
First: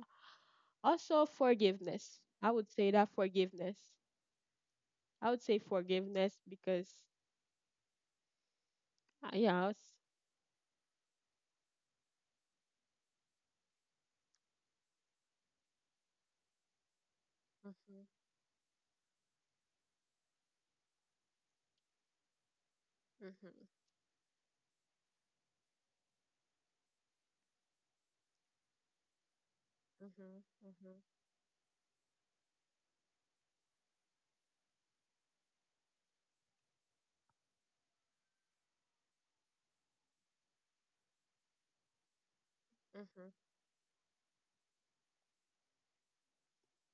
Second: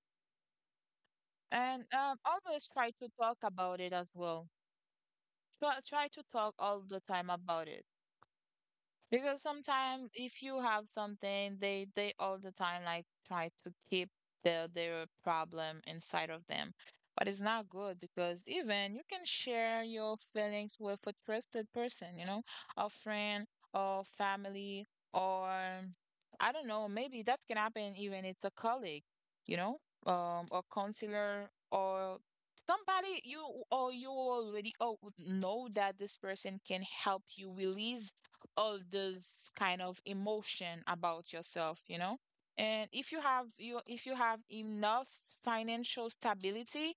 A: Also
B: And,
A: forgiveness. I
B: always
A: would say
B: try
A: that
B: to talk
A: forgiveness.
B: about it as well.
A: I would say
B: Try to
A: forgiveness
B: talk all
A: because
B: the time about it. Because
A: yeah. I was,
B: sometimes if you have something, they all the time like try to keep their problem inside of them. But it's not good
A: mhm,
B: because even you can share your feelings with a trusted person, you know, a friend
A: mhm,
B: or family or I don't know, maybe that can happen even it's a colleague, you know,
A: mhm,
B: or
A: mhm,
B: counselor or somebody you or you already oh, know that this person can help you release all this kind of emotion about yourself, you know? And if you
A: mhm,
B: have you if you have enough financial stability,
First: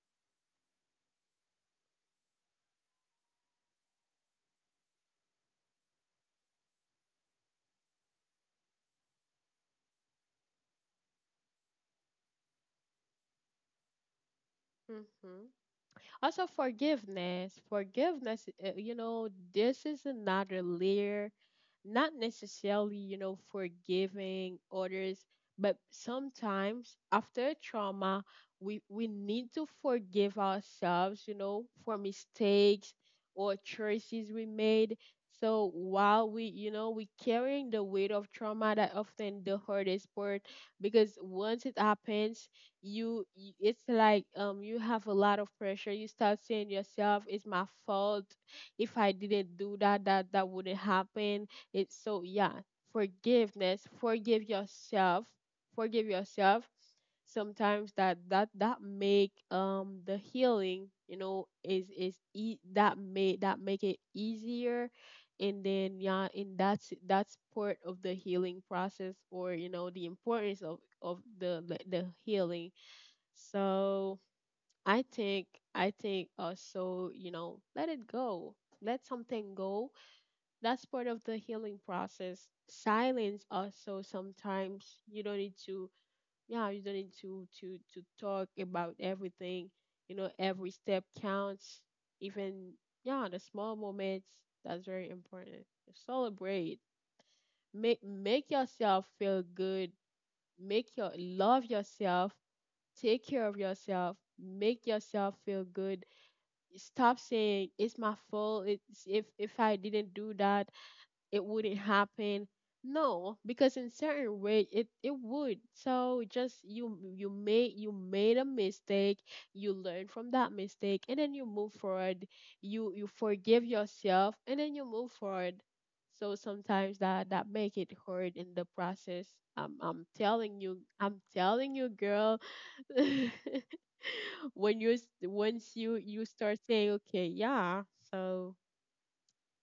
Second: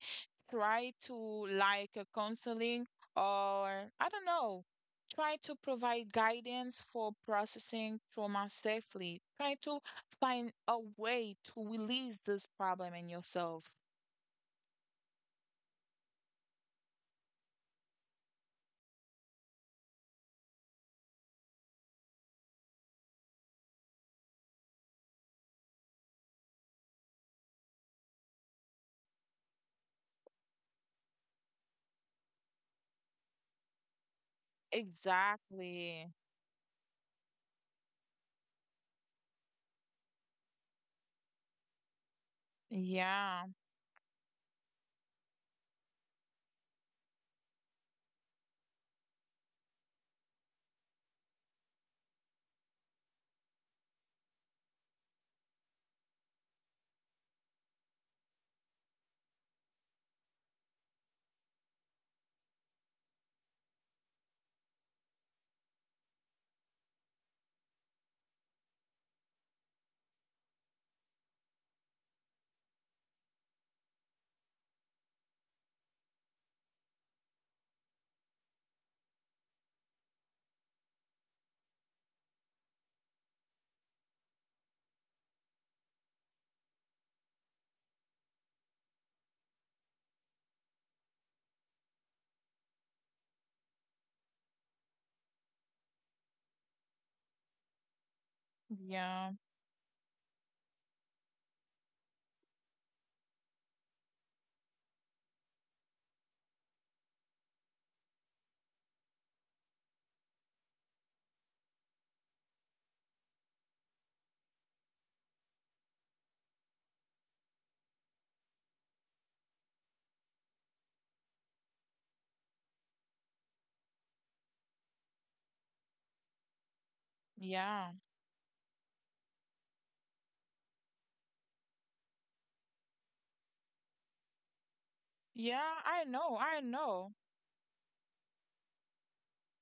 B: try to like a counseling or I don't know, try to provide guidance for processing trauma safely. Try to find a way to release this problem in yourself.
A: mhm. Also, forgiveness. Forgiveness, you know, this is another layer. Not necessarily, you know, forgiving others, but sometimes after trauma, we need to forgive ourselves, you know, for mistakes or choices we made. So
B: Exactly.
A: while we, you know, we carrying the weight of trauma, that often the hardest part, because once it happens, you
B: Yeah.
A: y- it's like you have a lot of pressure, you start saying yourself it's my fault, if I didn't do that, that wouldn't happen. It's so, yeah, forgiveness, forgive yourself, forgive yourself. Sometimes that make the healing, you know, that make, that make it easier. And then yeah, and that's part of the healing process, or you know, the importance of the healing. So I think, I think also, you know, let it go. Let something go. That's part of the healing process. Silence also, sometimes you don't need to, yeah, you don't need to to talk about everything. You know, every step counts. Even yeah, the small moments, that's very important. Celebrate. Make yourself
B: Yeah.
A: feel good. Make your love yourself, take care of yourself, make yourself feel good. Stop saying it's my fault, it's if I didn't do that it wouldn't happen. No, because in certain way it it would. So just, you you made a mistake, you learn from that mistake, and then you move forward. You forgive yourself, and then you move forward. So sometimes that that make it
B: Yeah.
A: hard in the process. I'm telling you girl. when you s- once
B: Yeah.
A: you
B: I
A: you
B: know.
A: start
B: I
A: saying
B: know.
A: okay, yeah. So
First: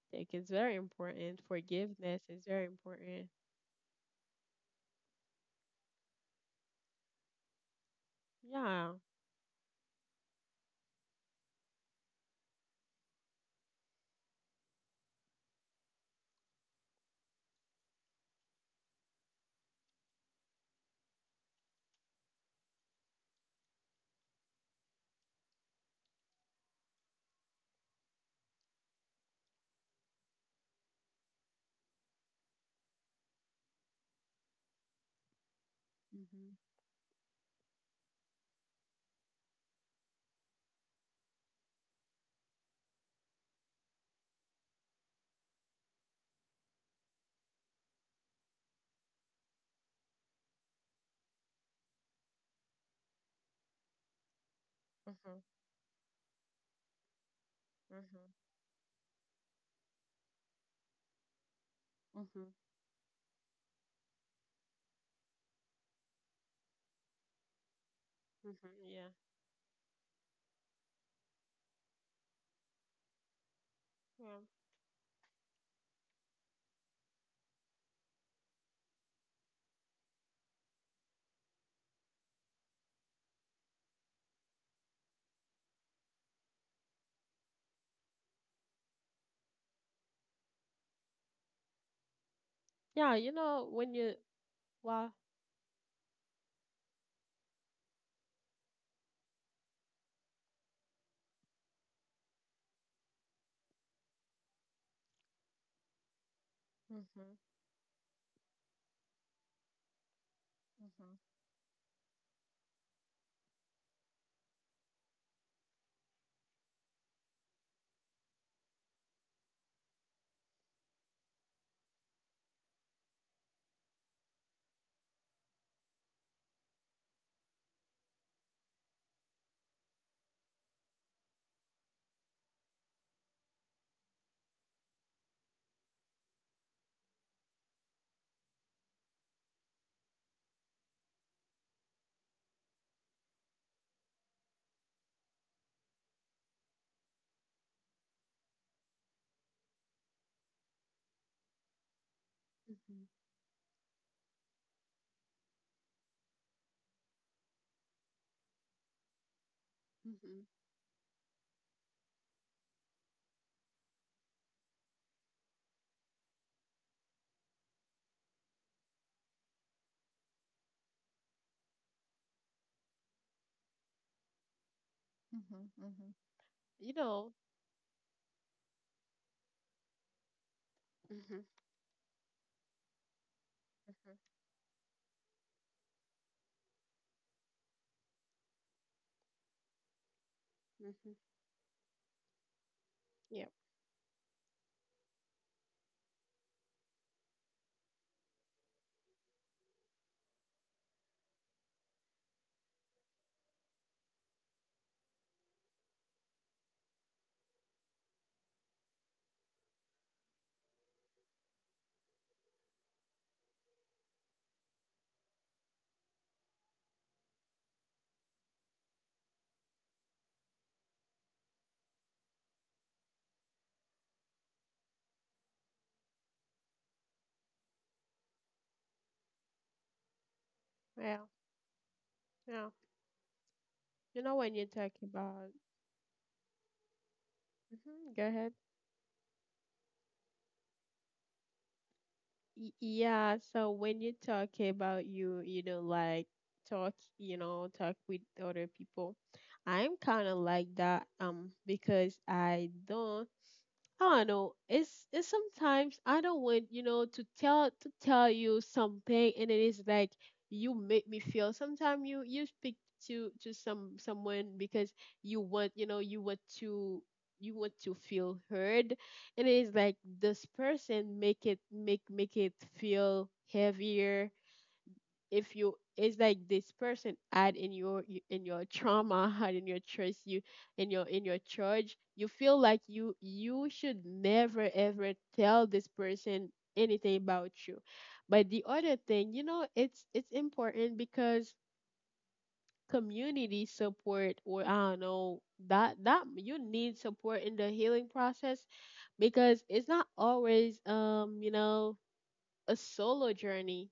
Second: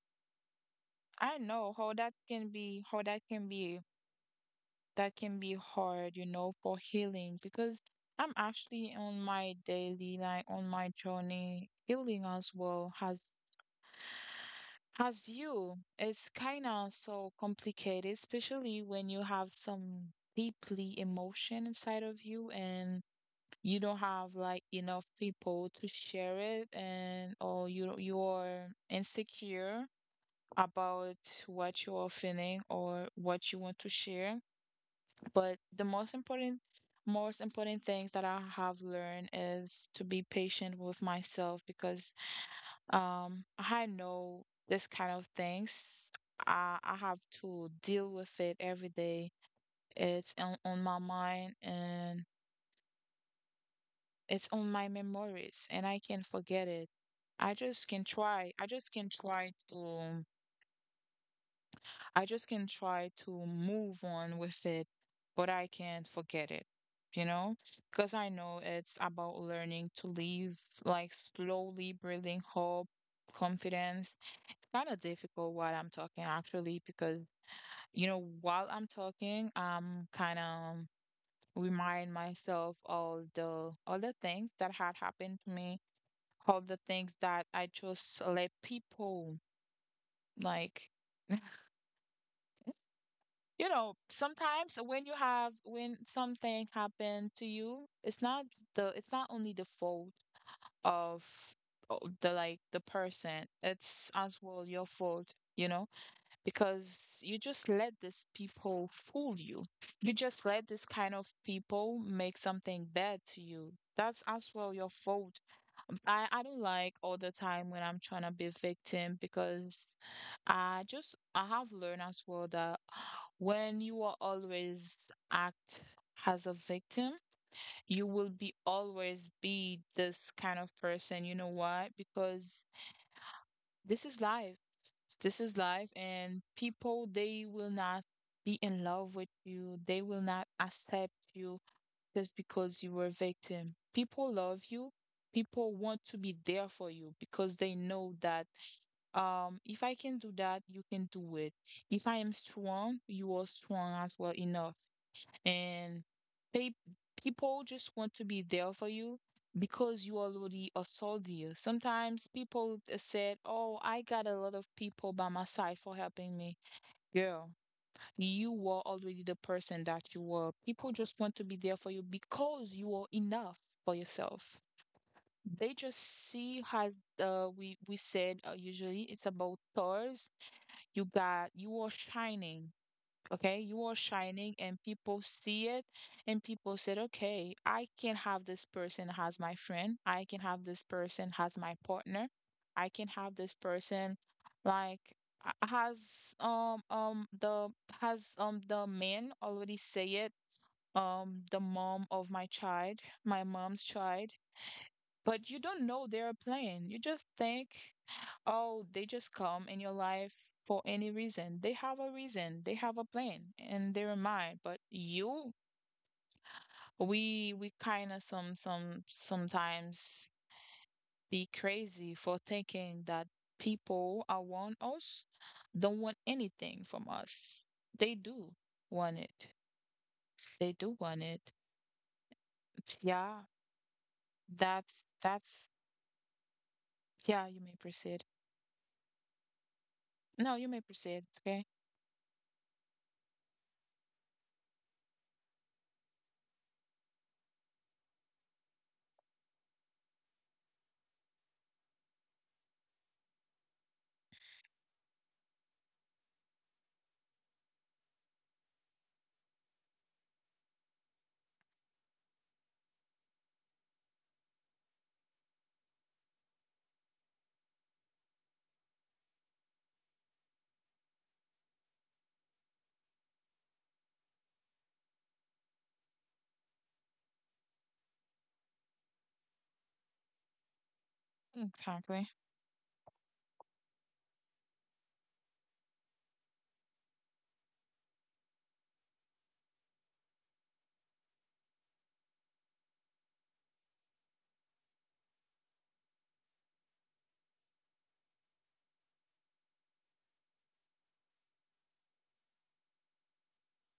A: I think it's very
B: I
A: important,
B: know how that
A: forgiveness is
B: can
A: very
B: be, how
A: important,
B: that can be hard, you know, for healing because I'm
A: yeah.
B: actually on my daily, like on my journey, healing as well has as you. It's kind of so complicated, especially when you have some deeply emotion inside of you and you don't have like enough people to share it, and or you're insecure about what you are feeling or what you want to share. But the most
A: Mhm.
B: important, most important things that I have learned is to be patient with myself because I know this kind of things. I have to deal with it every day. It's on my mind and it's on my
A: Mhm.
B: memories and I can't forget it. I just can
A: Mhm.
B: try. I just can try to I
A: Mhm.
B: just can try to move on with it, but I can't forget it, you know? Because I know
A: Mhm.
B: it's
A: Yeah,
B: about learning to live, like slowly building hope, confidence.
A: yeah,
B: It's kind of difficult while I'm talking, actually, because, you know, while I'm talking, I'm kind of remind myself all the things that had happened to me, all the things that I just let people like,
A: yeah. You know
B: you
A: when
B: know,
A: you,
B: sometimes when
A: well,
B: you have when something happened to you, it's not only the fault of the person. It's as well your fault, you know? Because
A: mhm,
B: you just let these people fool you. You just let this kind
A: mhm.
B: of people make something bad to you. That's as well your fault. I don't like all the time when I'm trying to be victim because I have learned as well that when you are always act as a victim, you will be always be this kind of person. You know why? Because this is life this is life and people they will not be in love with you, they will not accept you just because you were a victim. People love you, people want to be there for you because they know that, if I can do that you can do it, if I am strong
A: Mhm.
B: you are strong as well enough. And pe people just want to be there for you because you
A: Mhm.
B: already a soldier. Sometimes people said, "Oh, I got a lot of people by my side for helping me." Girl, you were already the person that you were. People just want to be there for you because you are enough for yourself. They
A: Mhm,
B: just
A: mhm.
B: see as,
A: You know.
B: we said, usually it's about stars. You
A: Mhm.
B: got you are shining. Okay, you are
A: Mhm.
B: shining and people see it and people said, "Okay, I can have this person as my friend. I can have this
A: Mhm.
B: person as my partner. I can have this
A: Yeah,
B: person like has the has the man already say it, um, the mom of my child, my mom's child, but you don't know their plan. You just think, oh, they just come in your life for any reason. They have a reason. They have a plan in their mind. But you, we kind of some sometimes be crazy for thinking that people are want us, don't want anything from us. They do want it. They do want
A: yeah,
B: it.
A: yeah.
B: Yeah,
A: You know when you talk
B: that's
A: about,
B: that's yeah. You may proceed.
A: mhm, go ahead.
B: No, you may proceed. Okay.
A: Yeah, so when you talk about you, you know, like talk, you know, talk with other people, I'm kind of like that because I don't, I don't know. It's sometimes I don't want, you know, to tell, to tell you something, and it is like you make me feel. Sometimes you speak to someone because you want, you know, you want to feel heard, and it is like this person make it, make it feel heavier. If you, it's like this person had in your, in your trauma, had in your choice you, in your, in your charge,
B: Exactly.
A: you feel like you should never ever tell this person anything about you. But the other thing, you know, it's important because community support, or I don't know, that you need support in the healing process, because it's not always, um, you know, a solo journey.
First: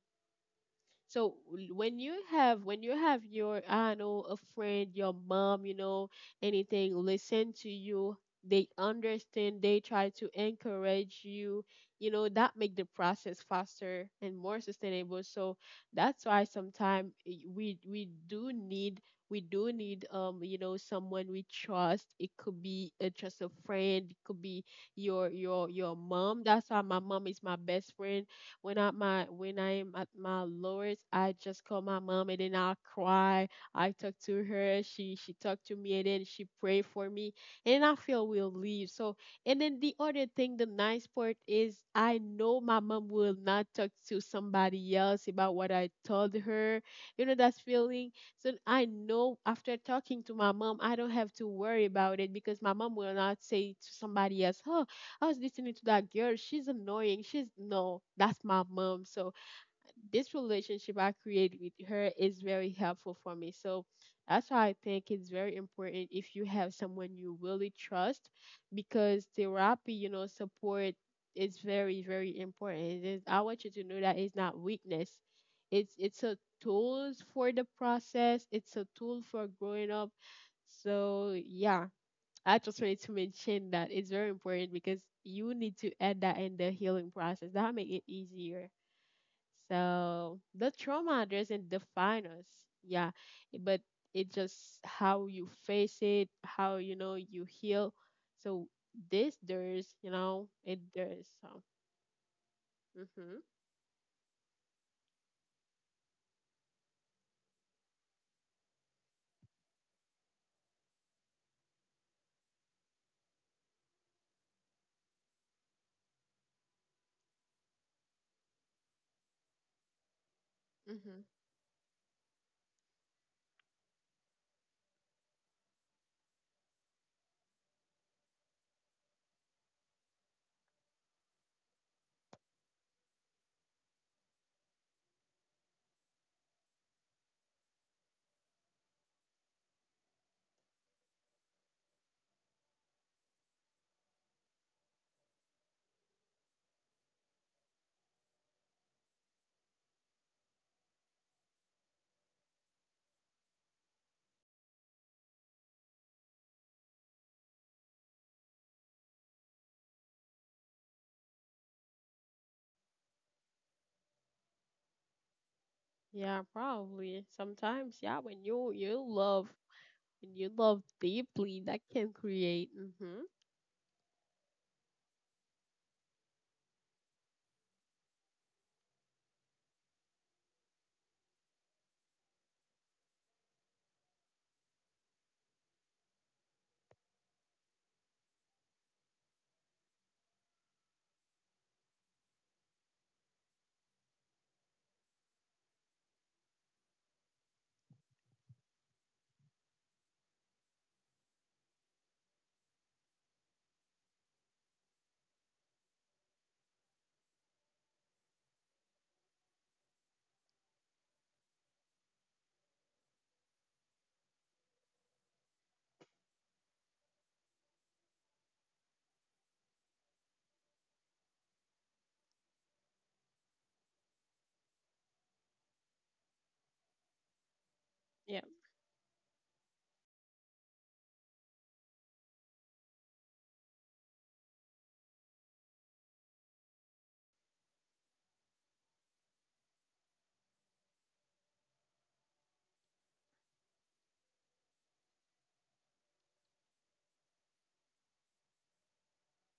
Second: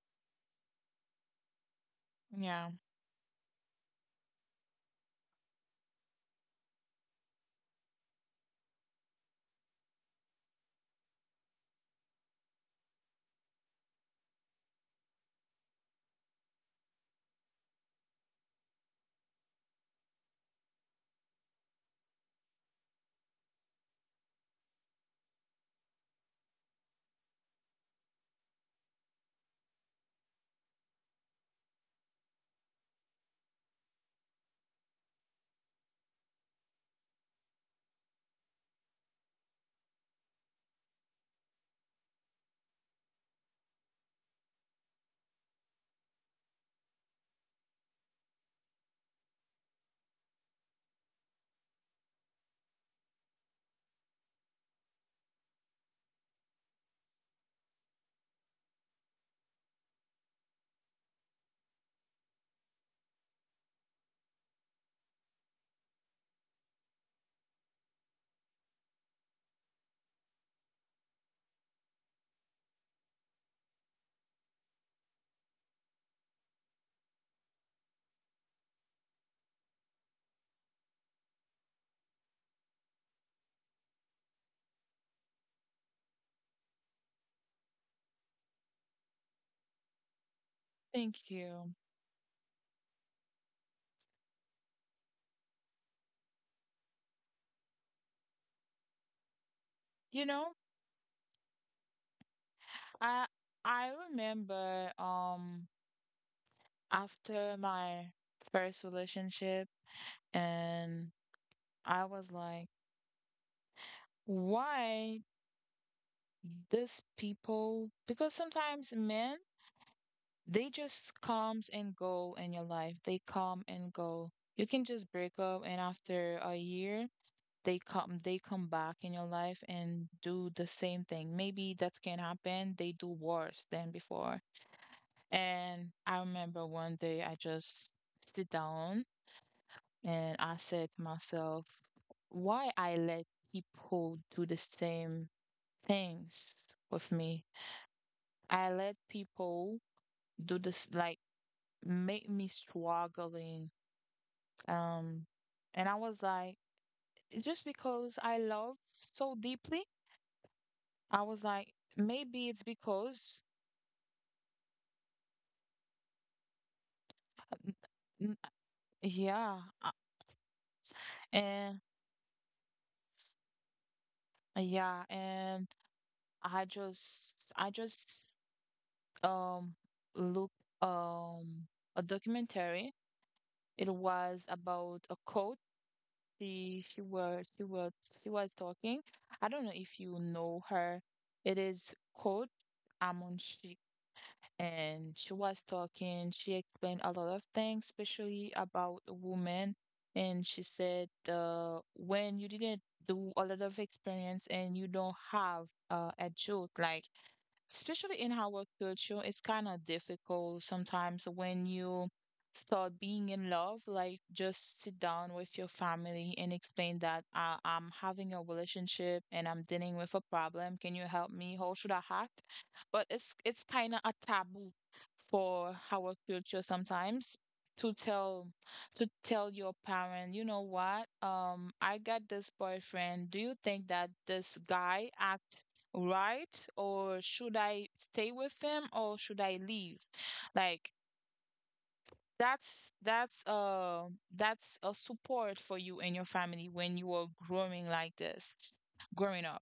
A: So
B: Yeah,
A: when you have your, I know, a friend, your mom, you know, anything listen to you, they understand, they try to encourage you, you know, that make the process faster and more sustainable. So that's why sometimes we do need, you know, someone we trust. It could be a just a friend, it could be your your mom. That's why my mom is my best friend. When I, my when I am at my lowest, I just call my mom, and then I cry. I talk to her. She talked to me, and then she pray for me, and I feel we'll leave. So, and then the other thing, the nice part is, I know my mom will not talk to somebody else about what I told her. You know that feeling. So I know after talking to my mom, I don't have to worry about it, because my mom will not say to somebody else, "Oh, I was listening to that girl. She's annoying. She's no, that's my mom." So this relationship I create with her is very helpful for me. So that's why I think it's very important, if you have someone you really trust, because therapy, you know, support is very, very important. It is, I want you to know that it's not weakness. It's a tool for the process. It's a tool for growing up. So yeah, I just wanted to mention that it's very important, because you need to add that in the healing process. That make it easier. So the trauma
B: thank
A: doesn't
B: you.
A: define us, yeah, but it just how you face it, how you know you heal. So this does, you
B: You
A: know,
B: know,
A: it does. So,
B: I
A: hmm,
B: I remember, um, after my first relationship. And I was like, why these people? Because sometimes men, they
A: hmm,
B: just comes and go in your life. They come and go. You can just break up, and after a year they come back in your life and do the same thing. Maybe that can happen. They do worse than before. And I remember one day I just sit down and I said to myself, why I let people do the same things with me? I let people do this like make me struggling. Um and I was like, it's just because I love so deeply. I was like, maybe it's because
A: yeah, probably
B: uh, n-
A: sometimes, yeah, when
B: n-
A: you love,
B: yeah, uh,
A: when you love deeply, that
B: and
A: can create. Hmm.
B: yeah, and I just um look, um a documentary. It was about a coach. She was she was she was talking. I don't know if you know her. It is Coach Amon, and she was talking. She explained a lot of things, especially about a woman. And she said, when you didn't do a lot of experience and you don't have a job, like especially in our culture, it's kind of difficult sometimes when you start being in love. Like, just sit down with your family and explain that, I'm having a relationship and I'm dealing with a problem. Can you help me? How should I act? But it's kind of a taboo for our culture sometimes to
A: Yeah.
B: tell to tell your parent, you know what? I got this boyfriend. Do you think that this guy act right? Or should I stay with him or should I leave? Like that's that's uh that's a support for you and your family when you are growing like this, growing up.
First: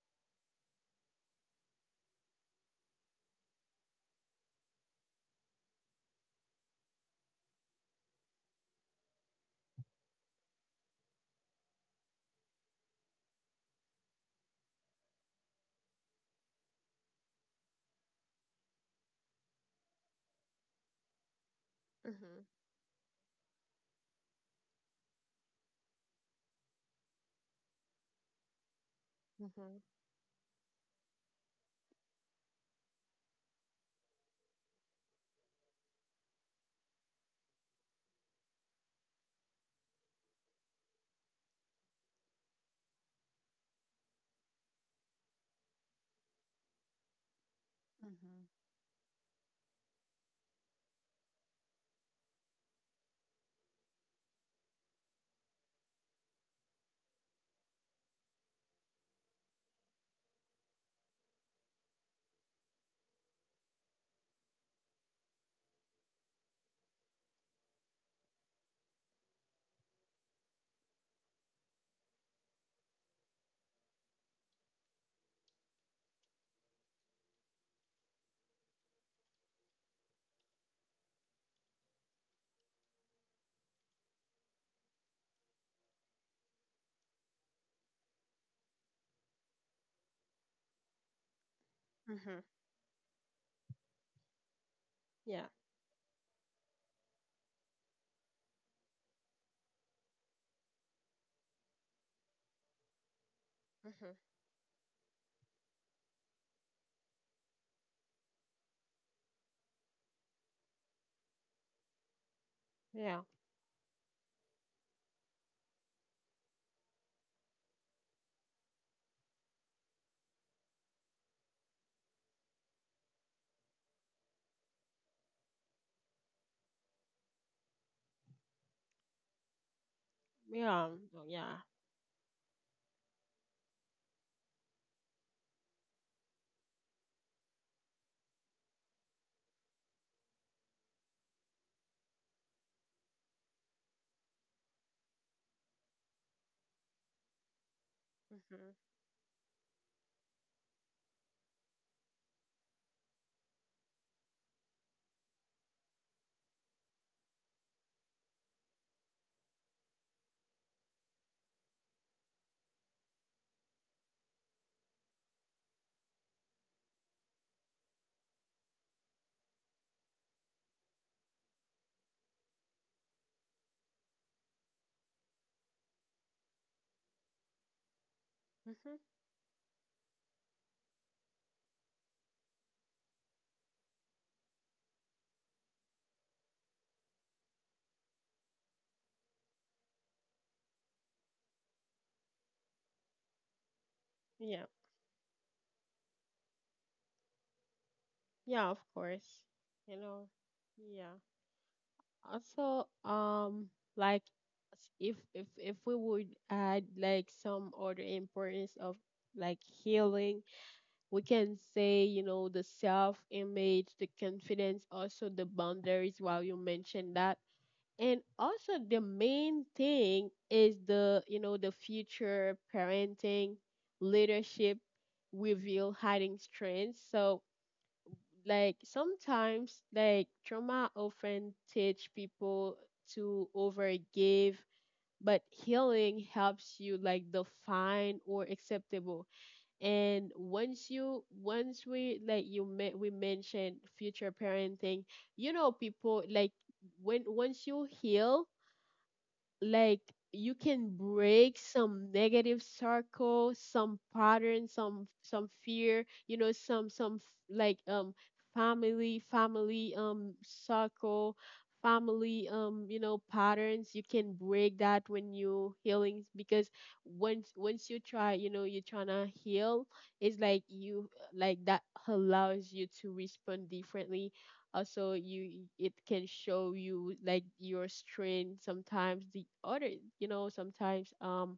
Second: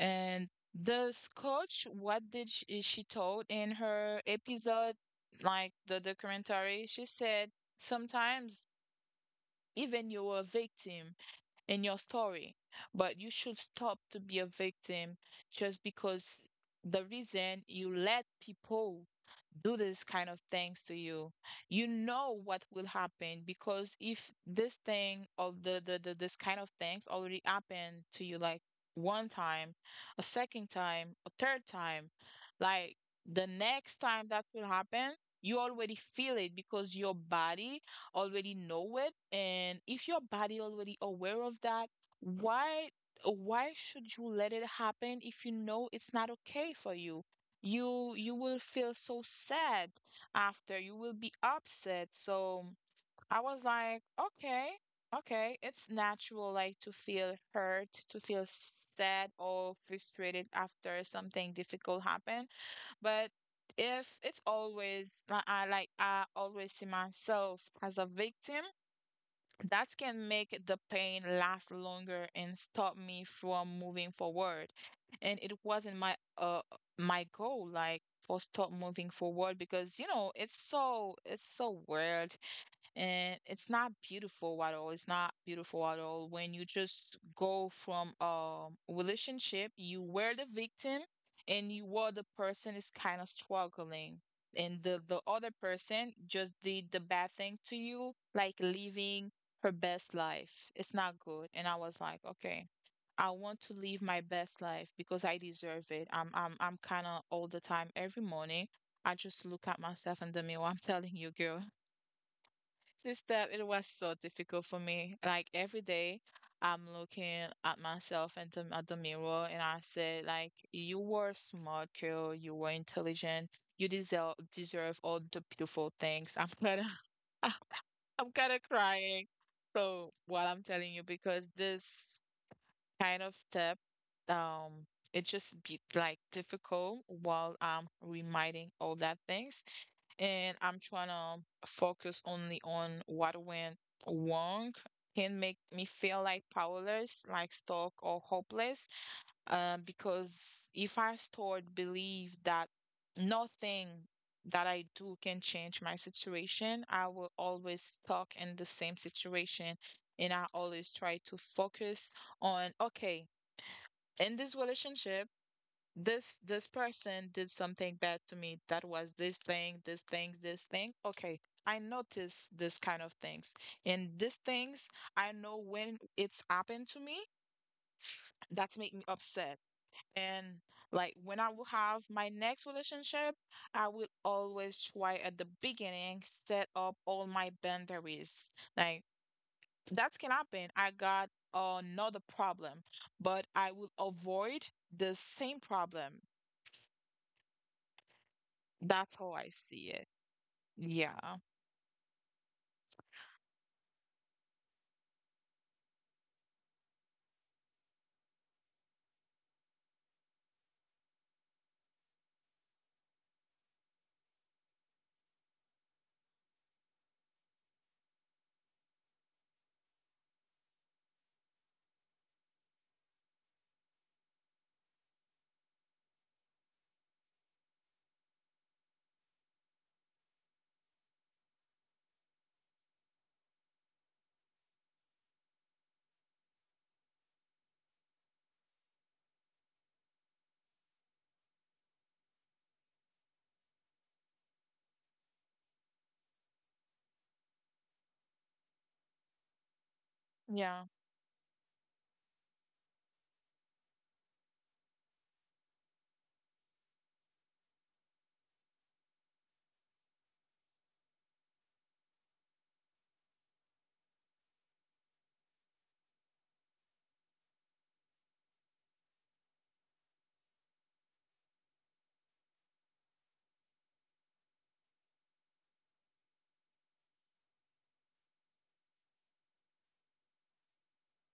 B: And this coach, what did she told in her episode, like the documentary? She said sometimes even you're a victim in your story. But you should stop to be a victim just because the reason you let people do this kind of things to you, you know
A: Hmm.
B: what will happen, because if this thing of the this kind of things already happened to you like one time,
A: Hmm.
B: a second time, a third time, like the next time that will happen, you already feel it because your body already know it. And if your body already aware of that, why why should you let it happen if you know it's not okay for you? You? You
A: Mm-hmm.
B: will feel so sad after. You will be upset. So I was like, okay, okay, it's natural like to feel hurt, to feel sad or frustrated after something difficult happened. But if it's always, like I always see myself as a victim, that can make the pain last longer and stop me from moving forward. And it wasn't my goal like for stop moving forward, because you know it's so weird, and it's not beautiful at all. It's not beautiful at all when you just go from a relationship, you were the victim and you were the
A: Mm-hmm.
B: person is kind of struggling. And the
A: Yeah.
B: other person just did the bad thing to you, like leaving her best life. It's not good. And I was like, okay, I want to live
A: Mhm.
B: my best life because I deserve it. I'm kind of all the time every morning. I just look at myself in the mirror. I'm telling you, girl,
A: Yeah.
B: this step, it was so difficult for me. Like every day, I'm looking at myself and at the mirror, and I said, like, you were smart, girl. You were intelligent. You deserve all the beautiful things. I'm gonna I'm kind of crying. So what I'm
A: Yeah.
B: telling you,
A: Oh, yeah.
B: because this kind of step, um, it just be like difficult while I'm reminding all that things, and I'm trying to focus only on what went wrong can make me feel like powerless, like stuck or
A: Mhm.
B: hopeless, because if I stored belief that nothing that I do can change my situation, I will always stuck in the same situation, and I always try to focus on okay, in this relationship, this person did something bad to me. That was this thing, this thing, this thing. Okay, I notice this kind of things, and these things I know when it's happened to me. That's
A: Mm-hmm.
B: make me upset. And like when I will have my next relationship, I will always try at the beginning set up all my boundaries. Like that can happen. I got another problem, but I will
A: Yeah.
B: avoid the same problem.
A: Yeah, of course.
B: That's how I
A: You
B: see
A: know.
B: it.
A: Yeah.
B: Yeah.
A: Also, like if we would add some other importance of healing, we can say, the self image, the confidence, also the boundaries while you mentioned that, and also the main thing is the the future parenting, leadership, reveal hiding strengths. So sometimes trauma often teach people to overgive, but healing helps you define or acceptable. And once you once we like you me- we mentioned future parenting, people when once you heal, like you can
B: Yeah,
A: break some negative circle, some pattern, some fear, some family circle, family, patterns. You can break that when you healing, because once you try, you're trying to heal, it's like you, like that allows you to respond differently. Also, you, it can show you your strength. Sometimes the other, sometimes,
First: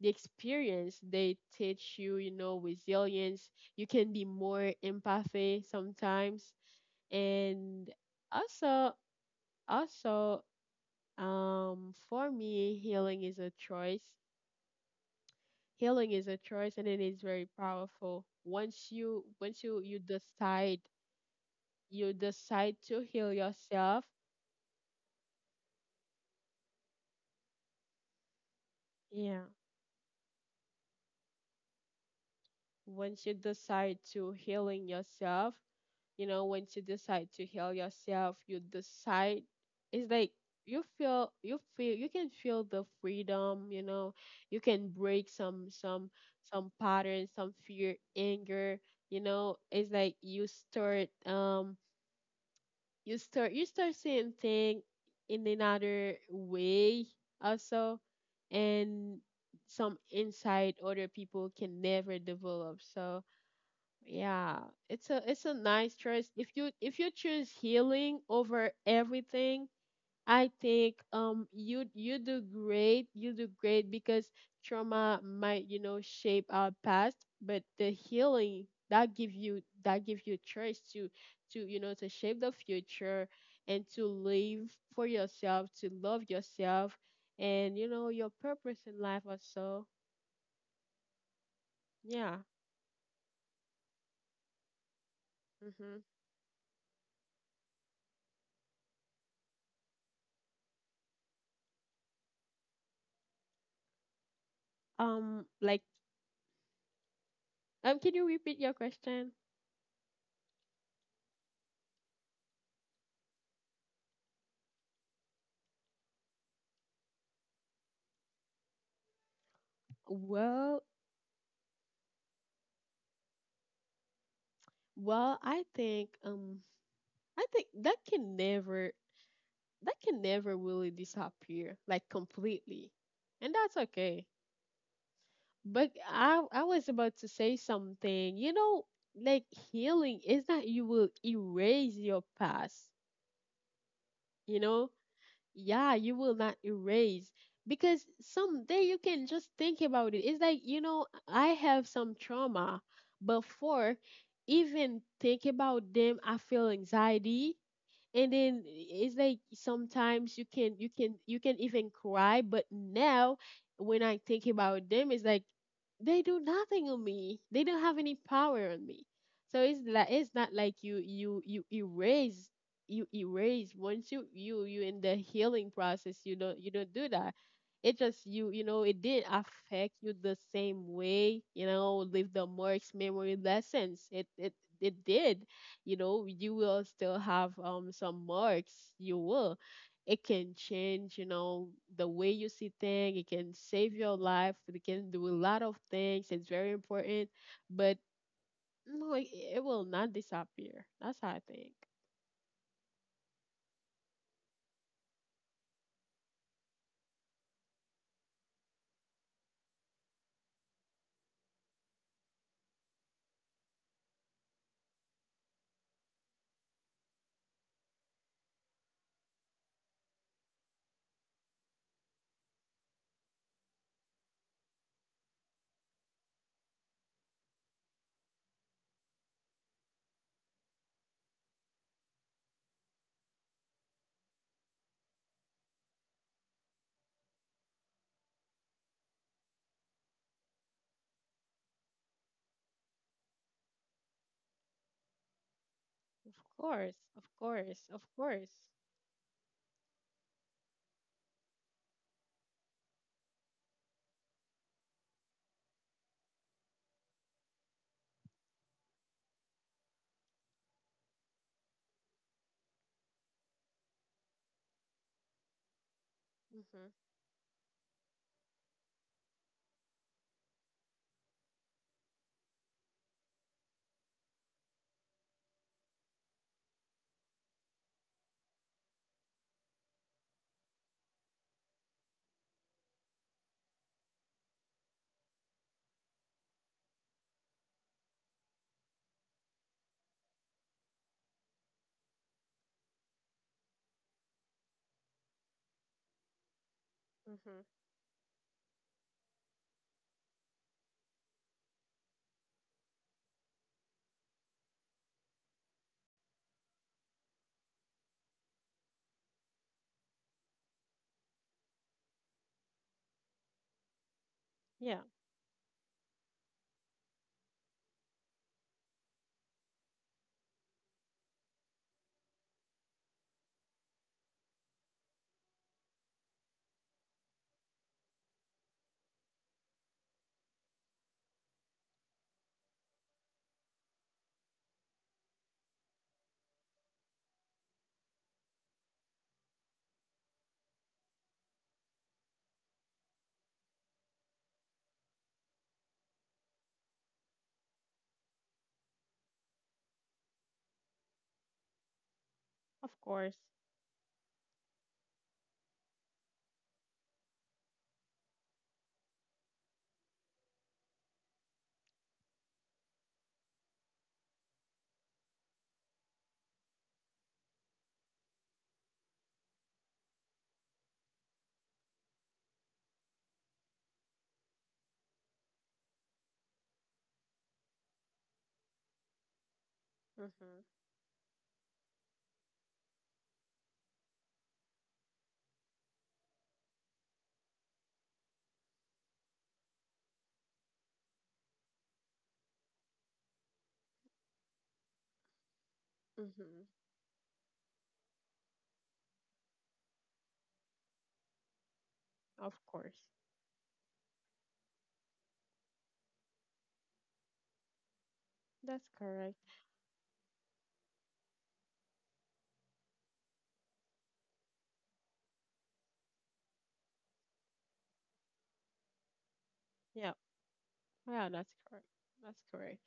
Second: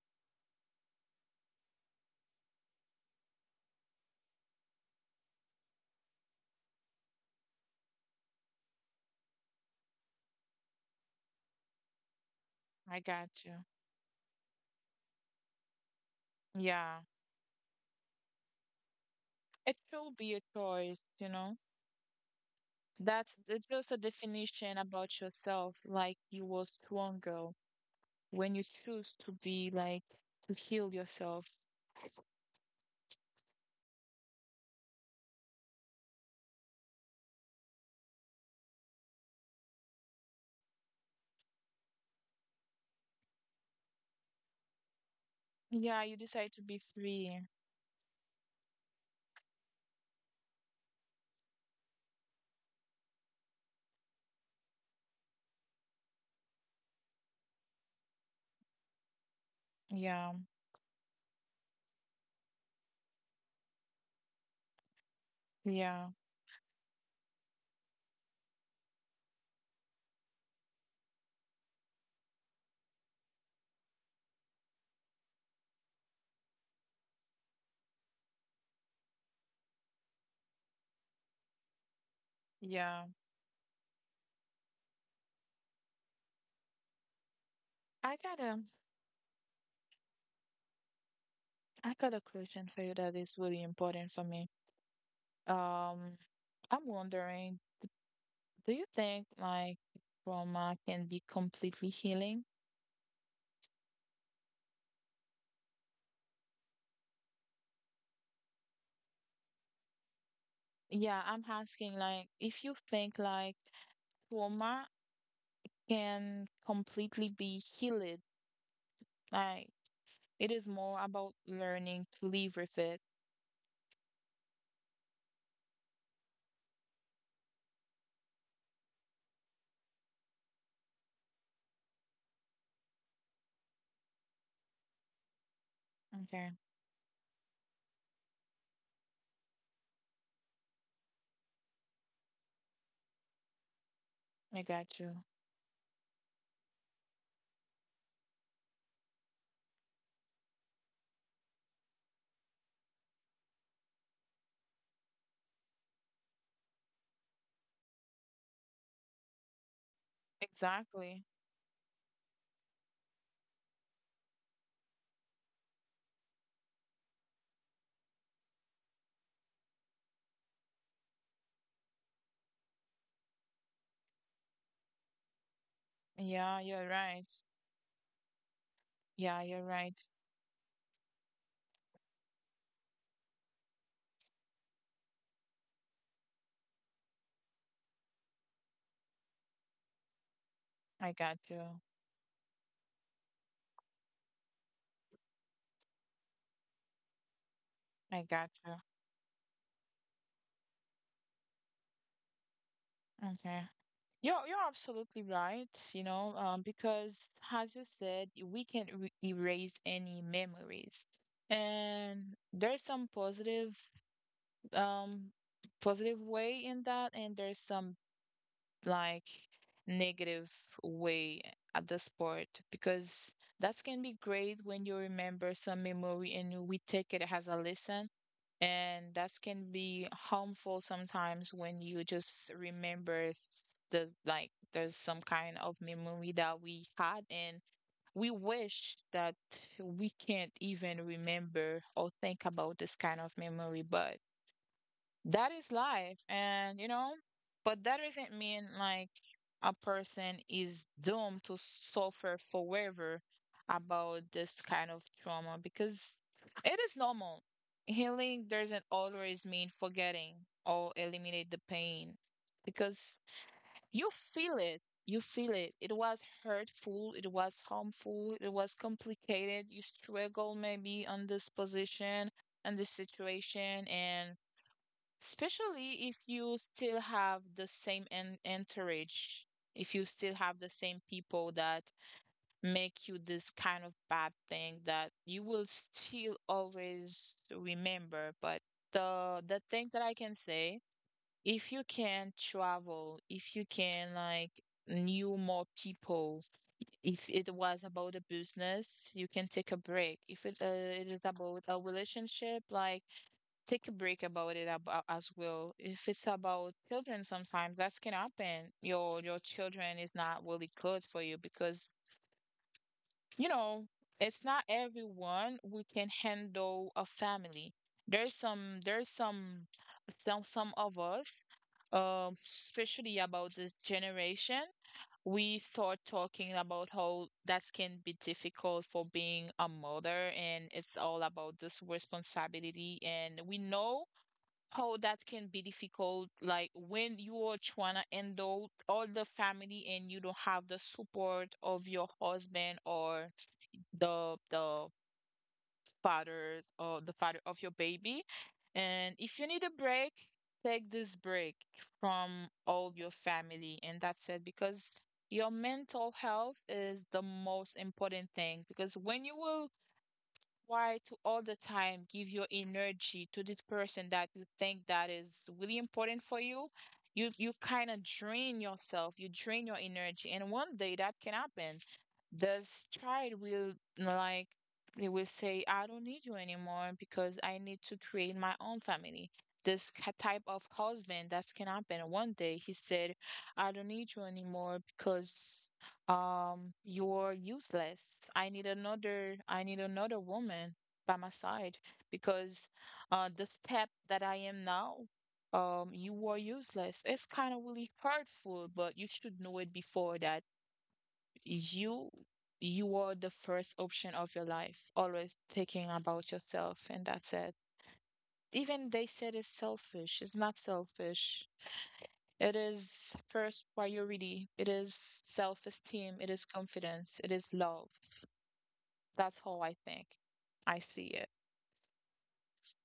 A: the experience, they teach you, you know resilience. You can be more empathy sometimes, and also, also for me,
B: I
A: healing is
B: got
A: a
B: you.
A: choice. Healing is a choice, and
B: Yeah.
A: it is very powerful once you
B: It should be a
A: decide,
B: choice, you know.
A: you decide to heal
B: That's it's just a
A: yourself.
B: definition about yourself, like you were stronger when you choose to
A: Yeah
B: be like to heal yourself.
A: once you decide to healing yourself, you know, once you decide to heal yourself, you decide. It's like you feel, you can feel the freedom, you know. You can break some
B: Yeah, you decide to
A: some
B: be
A: patterns,
B: free.
A: some fear, anger, you know. It's like you start, you start, seeing things in another way also. And some
B: Yeah,
A: insight other people can never develop. So yeah, it's a, nice
B: yeah,
A: choice. If you, choose healing over everything, I think you, do great. You do great because trauma might, you know, shape our past, but the healing, that give you, choice to, you know, to shape the
B: yeah.
A: future and to live for yourself, to love yourself and you
B: I
A: know,
B: got
A: your
B: a
A: purpose in life also.
B: I got a
A: Yeah.
B: question for you that is really important for me.
A: Mhm.
B: Um, I'm wondering, do you think like trauma can be completely healing?
A: Um like um, can you repeat your question?
B: Yeah, I'm asking like if you think like trauma can completely be healed, like it is
A: Well,
B: more about learning to live with it.
A: well, I think um I think that can never, really disappear like completely. And that's okay. But
B: Okay,
A: I was about to say something. You know, like healing is that you will erase your past,
B: I
A: you
B: got
A: know?
B: you.
A: Yeah, you will not erase, because someday you can just think about it. It's like, you know, I have some trauma before. Even think about them, I feel anxiety. And then it's like sometimes you can, you
B: Exactly.
A: can you can even cry. But now when I think about them, it's like they do nothing on me. They don't have any power on me. So it's like it's not like you, erase. You erase once you, in the healing process. You
B: Yeah,
A: don't,
B: you're
A: do
B: right.
A: that. It just, you know, it didn't
B: Yeah, you're right.
A: affect you the same way. You know, leave the marks, memory, lessons. It, did, you know. You will still have some marks. You will, it can
B: I
A: change,
B: got
A: you
B: you.
A: know, the way you see things. It can save your life. It can do a lot of things. It's very important. But
B: I got you.
A: no, it, it will not disappear. That's how I think.
B: Okay. You're absolutely right, you know, because as you said, we can't re erase any memories. And there's some positive, um positive way in that, and there's some like negative way at the sport, because that can be great when you remember some memory and we take it as a lesson, and that can be harmful sometimes when you just remember there's some kind of memory that we had and we wish that we can't even remember or think about this kind of memory. But that is life.
A: Of
B: And, you
A: course,
B: know,
A: of
B: but
A: course,
B: that
A: of
B: doesn't
A: course.
B: mean like a person is doomed to suffer forever about this kind of trauma, because it is normal. Healing doesn't always mean forgetting or eliminate the pain because you feel it. You feel it. It was
A: Mhm.
B: hurtful. It was harmful. It was complicated. You struggle maybe on this position and this situation, and especially if you still have the same entourage, if you still have the same people that make you this kind of bad thing, that you will still always remember. But the thing that I can say, if you can travel, if you can like knew more people, if it
A: Mhm.
B: was about a business you can take a break. If it, it is about a relationship, like take a break about it, about as well. If it's about children, sometimes that can happen. Your children is not really good for you because, you know, it's not
A: Yeah,
B: everyone who can handle a family. There's some some of us, especially about this generation, we start talking about how that can be difficult for being a mother, and it's all about this responsibility, and we know how that can be difficult like when you are trying to handle all the family and you don't have the support of your husband or the fathers or the father of your baby. And if you need a break, take this break from
A: of
B: all your
A: course.
B: family, and that's it, because your mental health is the most important thing. Because when you will, why to all the time give your energy to this person that you think that is really important for you? You kind of drain yourself, you drain your energy, and one day that can happen. This child will like they will say, "I don't need you anymore because I need to create my own family." This type
A: Mhm.
B: of husband, that can happen. One day he said, "I don't need you anymore because." You're useless. I need another woman by my side because, the step that I am now, you are
A: Mhm.
B: useless. It's kind of really hurtful, but you should know it before that you
A: Of
B: you
A: course.
B: are the first option of your life, always thinking about yourself, and that's it.
A: That's
B: Even they
A: correct.
B: said it's selfish. It's not selfish. It is first priority. It is self-esteem. It is confidence. It is love. That's how I
A: Yeah,
B: think. I see
A: yeah,
B: it.
A: that's correct. That's correct.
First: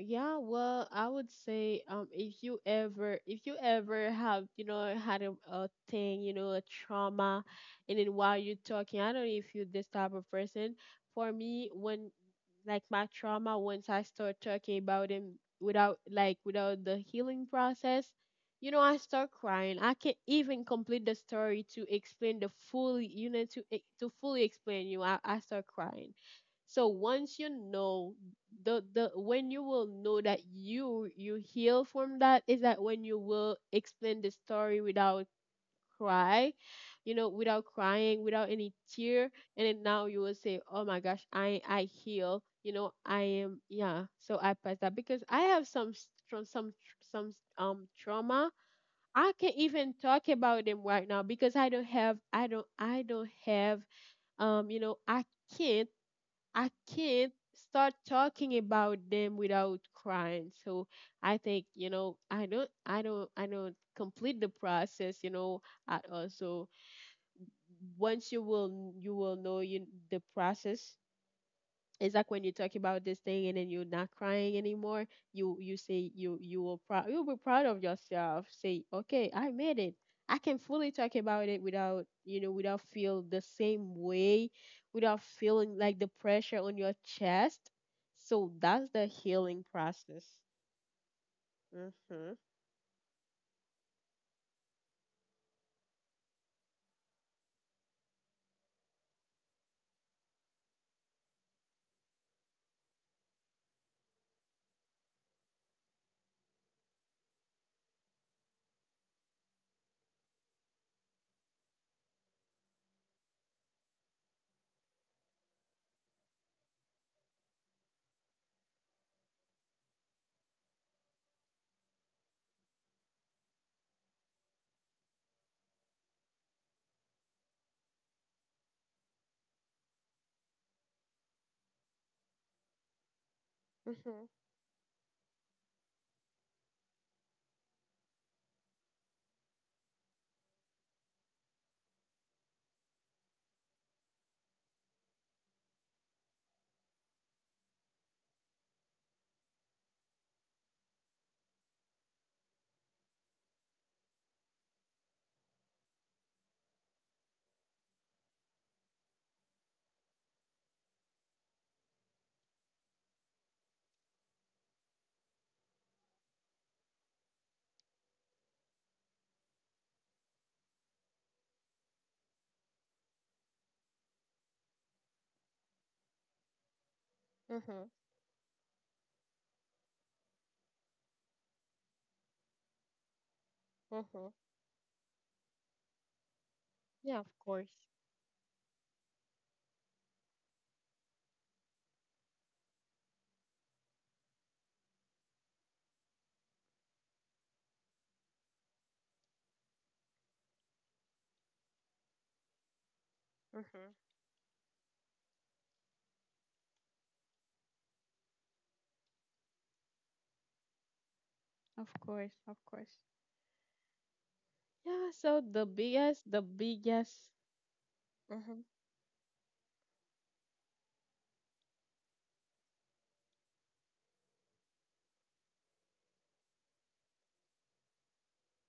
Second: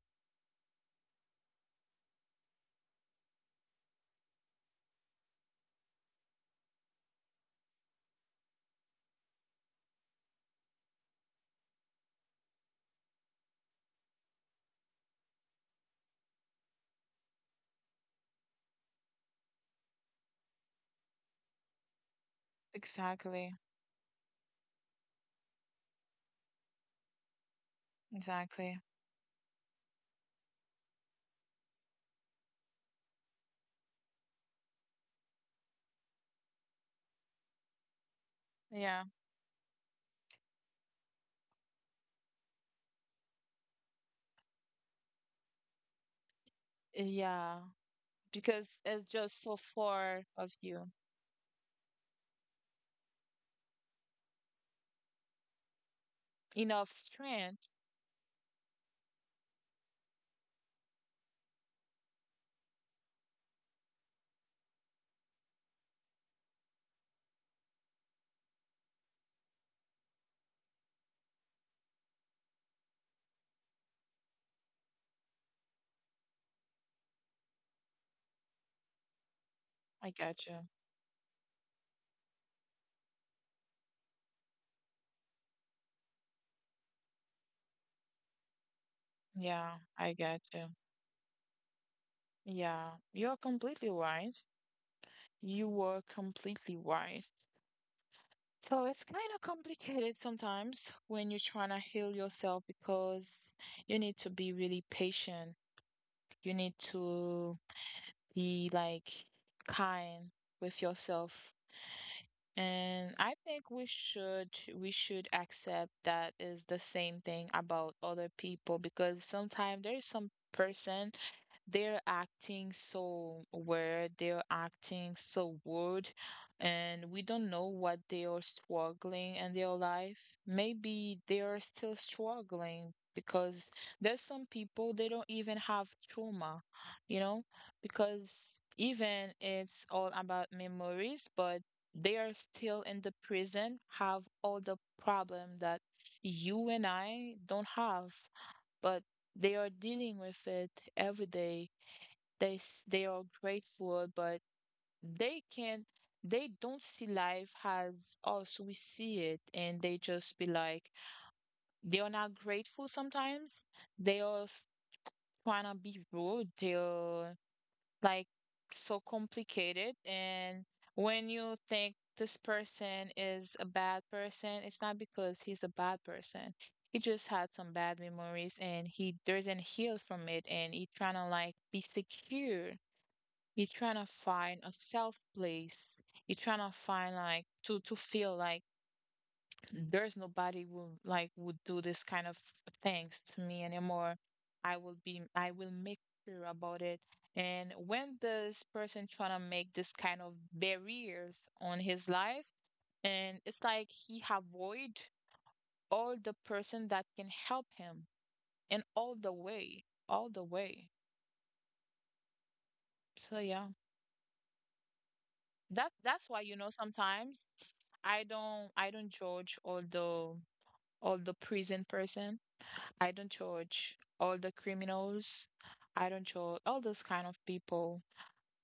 A: Yeah, well, I would say if you ever, have, you know, had a, thing, you know, a trauma. And then while you're talking, I don't know if you're this type of person. For me, when, my trauma, once I start talking about it without without the healing process, you know, I start crying. I can't even complete the story to explain the fully, you know,
B: Exactly.
A: to fully explain you. I start crying. So once you know,
B: Exactly.
A: the when you will know that you, heal from that, is that when you will explain the story without cry you know, without crying, without any
B: Yeah.
A: tear. And then now you will say, oh my gosh, I heal, you know, I am, yeah. So I passed that because I have some s- from some some
B: Yeah.
A: trauma.
B: Because it's
A: I
B: just so
A: can't even
B: far
A: talk
B: of
A: about them
B: you.
A: right now because I don't have, I don't have you know, I can't. I
B: Enough
A: can't
B: strength.
A: start talking about them without crying. So I think, you know, I don't complete the process, you know. I also, once you will, know you, the process. It's like when you talk about this thing and then you're not crying anymore. You, say, you will proud you'll be proud of yourself, say okay, I made it.
B: I got
A: I
B: you.
A: can fully talk about it without, you know, without feel the same way, without feeling like the pressure on your chest. So that's the
B: Yeah.
A: healing
B: I got
A: process.
B: you.
A: Mm-hmm.
B: Yeah. You're completely right. You were completely right. So it's kind of complicated sometimes when you're trying to heal yourself because you need to be really patient. You need to be like kind with yourself. And I think we should accept that is the same thing about other people, because sometimes there is some person, they're acting so weird, they're acting so rude, and we don't know what they are struggling in their life. Maybe they are still struggling because there's
A: Mhm.
B: some people they don't even have trauma, you know, because even it's all about memories, but they are still in the prison, have all the problem that you and I don't have. But they are dealing with it every day. They are grateful, but they can not, they don't see life as us we see it, and they just be like they are not grateful sometimes. They are s- Trying to be rude. They are like so complicated. And when you think this person is a bad person, it's not because he's a bad person, he just had some
A: Mhm.
B: bad memories and he doesn't heal from it and he trying to like be secure, he's trying to
A: Mhm.
B: find a self place, he's trying to
A: Yeah, of
B: find like
A: course.
B: to feel like there's nobody will like would do this kind of things to me anymore. I will make sure about it. And when this person trying to make this kind of barriers on his life, and it's
A: Mhm.
B: like he avoid all the person that can help him in all the way, all the way.
A: Of course, of course.
B: So yeah,
A: Yeah, so
B: that that's
A: the
B: why, you know,
A: biggest.
B: sometimes I
A: Mhm.
B: don't I don't judge all the, all the prison person. I don't judge all the criminals. I don't judge all those kind of people.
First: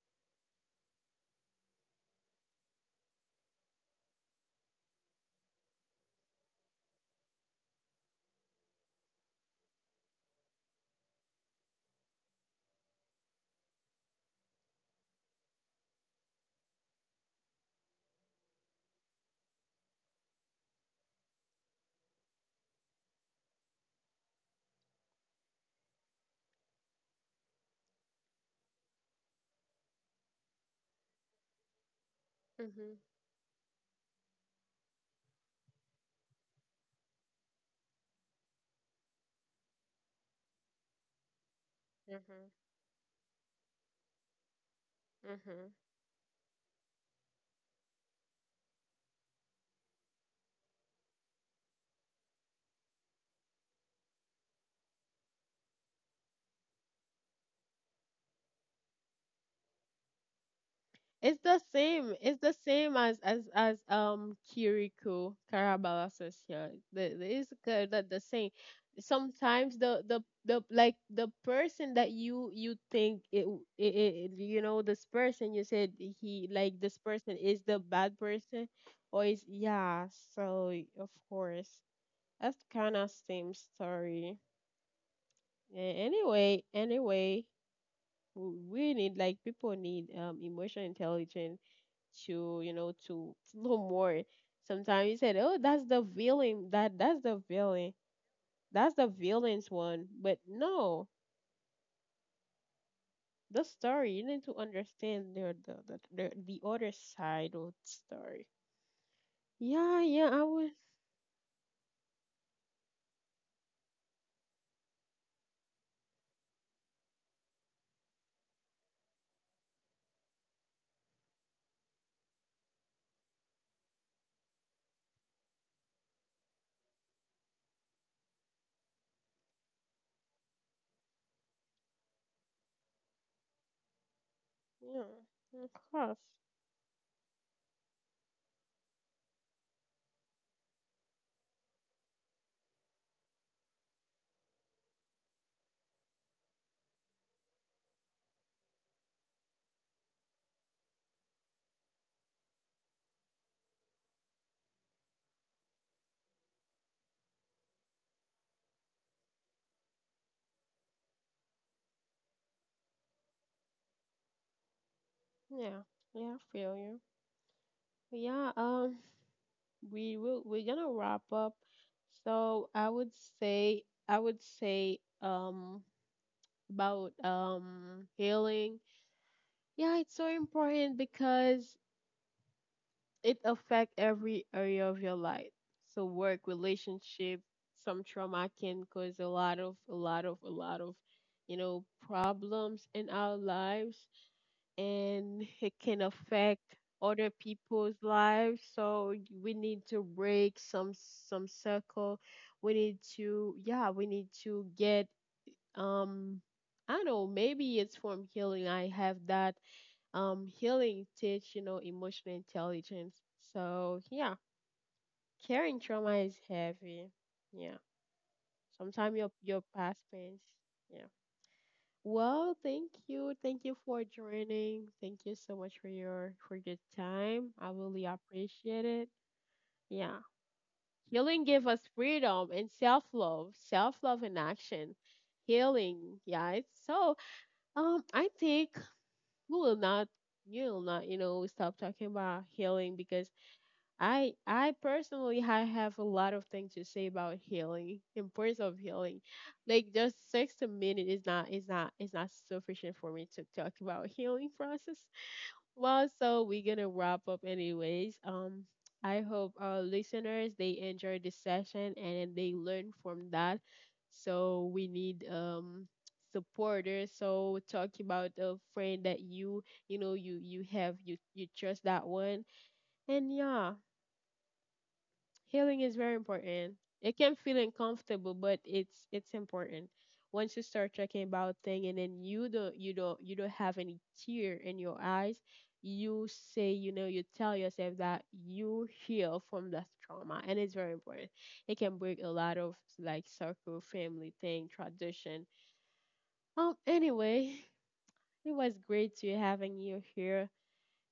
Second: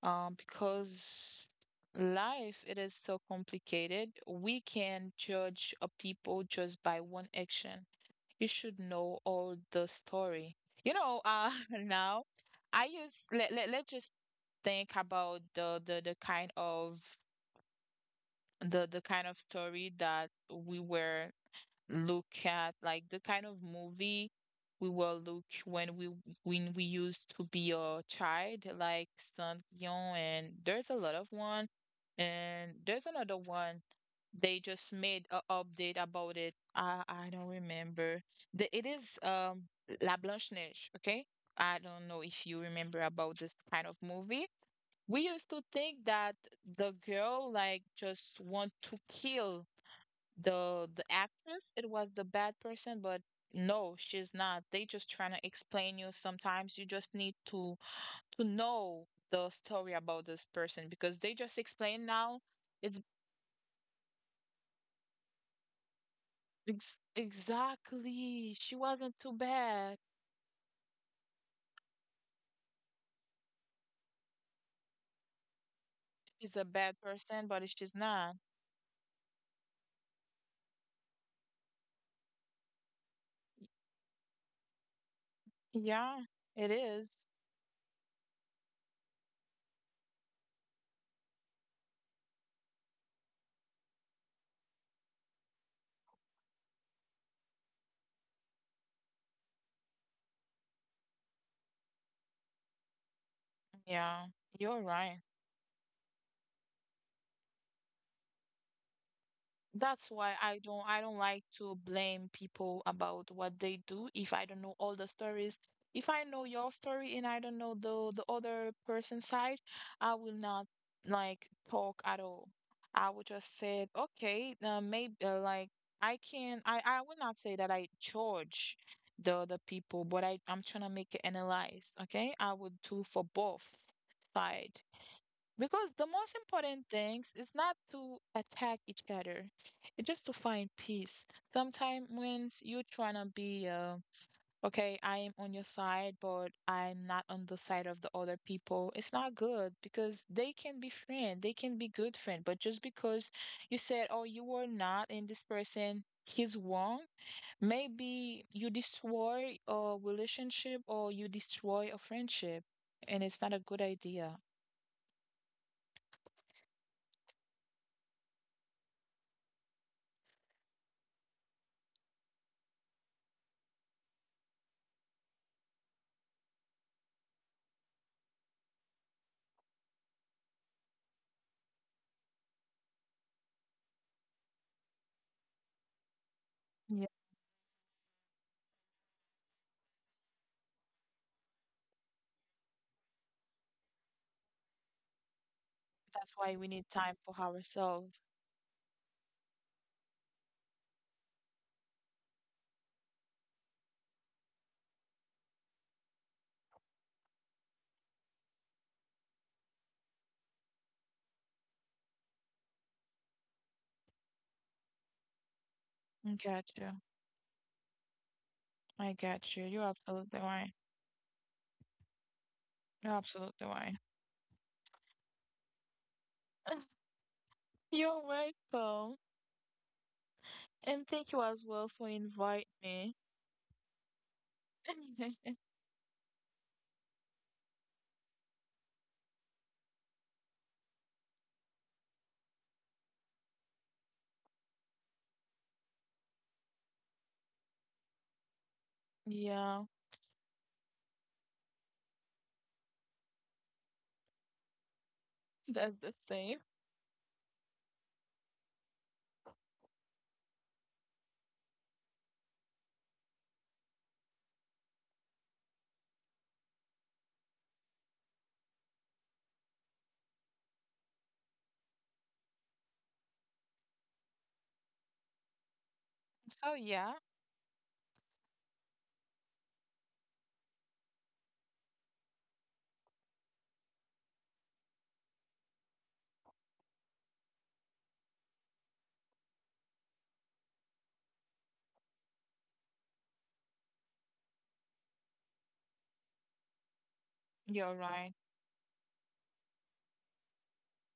B: Because life it is so complicated. We can judge a people just by one action. You should know all the story. You know, now I use let's just think about the kind of the kind of story that we were look at, like the kind of movie we will look when we, when we used to be a child, like Saint Yon, and there's a lot of one, and
A: Mhm.
B: there's another one. They just made a update about it. I don't remember. The, it is La Blanche Neige. Okay, I don't know if
A: Mhm.
B: you remember about this kind of movie. We
A: Mhm.
B: used to think that the girl like just want to kill the actress, it was the bad person, but no, she's not, they just trying to explain you sometimes you just need to know the story about this person
A: It's
B: because they
A: the
B: just
A: same.
B: explain
A: It's the
B: now
A: same as
B: it's
A: Kiriko Karabala Session. The same.
B: exactly she wasn't too
A: Sometimes
B: bad,
A: the like the person that you, think it, it, you know, this person, you said he
B: she's
A: like,
B: a
A: this
B: bad
A: person
B: person
A: is the
B: but she's
A: bad
B: not.
A: person or is, yeah. So of course, that's kind of same story.
B: Yeah,
A: Anyway,
B: it is.
A: anyway, we need, like, people need emotional intelligence to, you know, to, know more. Sometimes you said, "Oh, that's the villain. That's the villain. That's the villain's one." But no, the story,
B: Yeah,
A: you need to
B: you're right.
A: understand the other side of the story. Yeah,
B: That's
A: yeah,
B: why
A: I
B: I
A: was.
B: don't I don't like to blame people about what they do if I don't know all the stories. If I know your story and I don't know the other person's side, I will not like talk at all. I would just say, okay, maybe like I can, I will not say that I judge the other people, but I'm trying to make it analyze, okay? I would do for both side.
A: Yeah, of
B: Because the
A: course.
B: most important things is not to attack each other. It's just to find peace. Sometimes when you trying to be, okay, I am on your side, but I'm not on the side of the other people, it's not good because they can be friend, they can be good friend. But just because you said, oh, you were not in this person, he's wrong, maybe you destroy a relationship or you destroy a friendship, and it's not a good idea.
A: Yeah, yeah, I feel you. Yeah, we will. We're gonna wrap up. So I would say, I would say, um, about healing. Yeah, it's so important because it affects every area of your life. So work,
B: Yeah,
A: relationship, some trauma can cause a lot of, you know, problems in our lives, and it can
B: that's why we
A: affect
B: need time for
A: other people's
B: ourselves.
A: lives. So we need to break some, circle. We need to, yeah, we need to get um I don't know, maybe it's from healing. I have that, healing teach, you know, emotional intelligence. So yeah, carrying trauma
B: I
A: is
B: got you.
A: heavy. Yeah.
B: I
A: Sometimes your,
B: got you. You're
A: past
B: absolutely
A: pains.
B: right.
A: Yeah. Well, thank
B: You're
A: you.
B: absolutely right.
A: For joining. Thank you so much for your, time. I really
B: You're
A: appreciate it.
B: welcome.
A: Yeah.
B: And thank you
A: Healing
B: as
A: gave us
B: well for
A: freedom
B: inviting
A: and self
B: me.
A: love. Self love in action. Healing, yeah, it's, So I think we will not, you know, stop talking about healing, because I personally, I have a lot of things to say about healing, importance of healing.
B: Yeah,
A: Like just 60 minutes is not, is not sufficient for me to talk about healing process.
B: that's the
A: Well, so
B: same.
A: we're gonna wrap up anyways. I hope our listeners they enjoyed this session and they learn from that. So we need supporters. So talk about a friend that you know, you have, you trust, that one. And yeah, healing is very
B: So
A: important.
B: yeah,
A: It can feel uncomfortable, but it's important. Once you start talking about thing and then you don't have any tear in your eyes, you say, you know, you tell yourself that you heal from that trauma, and it's very important. It can break a lot of like circle, family thing, tradition. Anyway,
B: you're right.
A: it was great to having you here.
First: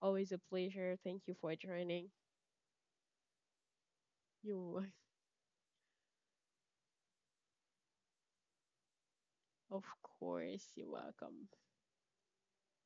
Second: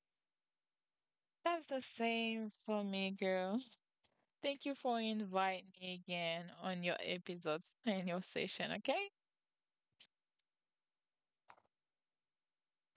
A: Always a pleasure. Thank you for
B: That's the
A: joining.
B: same for me, girl. Thank you
A: You
B: for inviting me again on your episodes and your session, okay?
A: of course, you're welcome.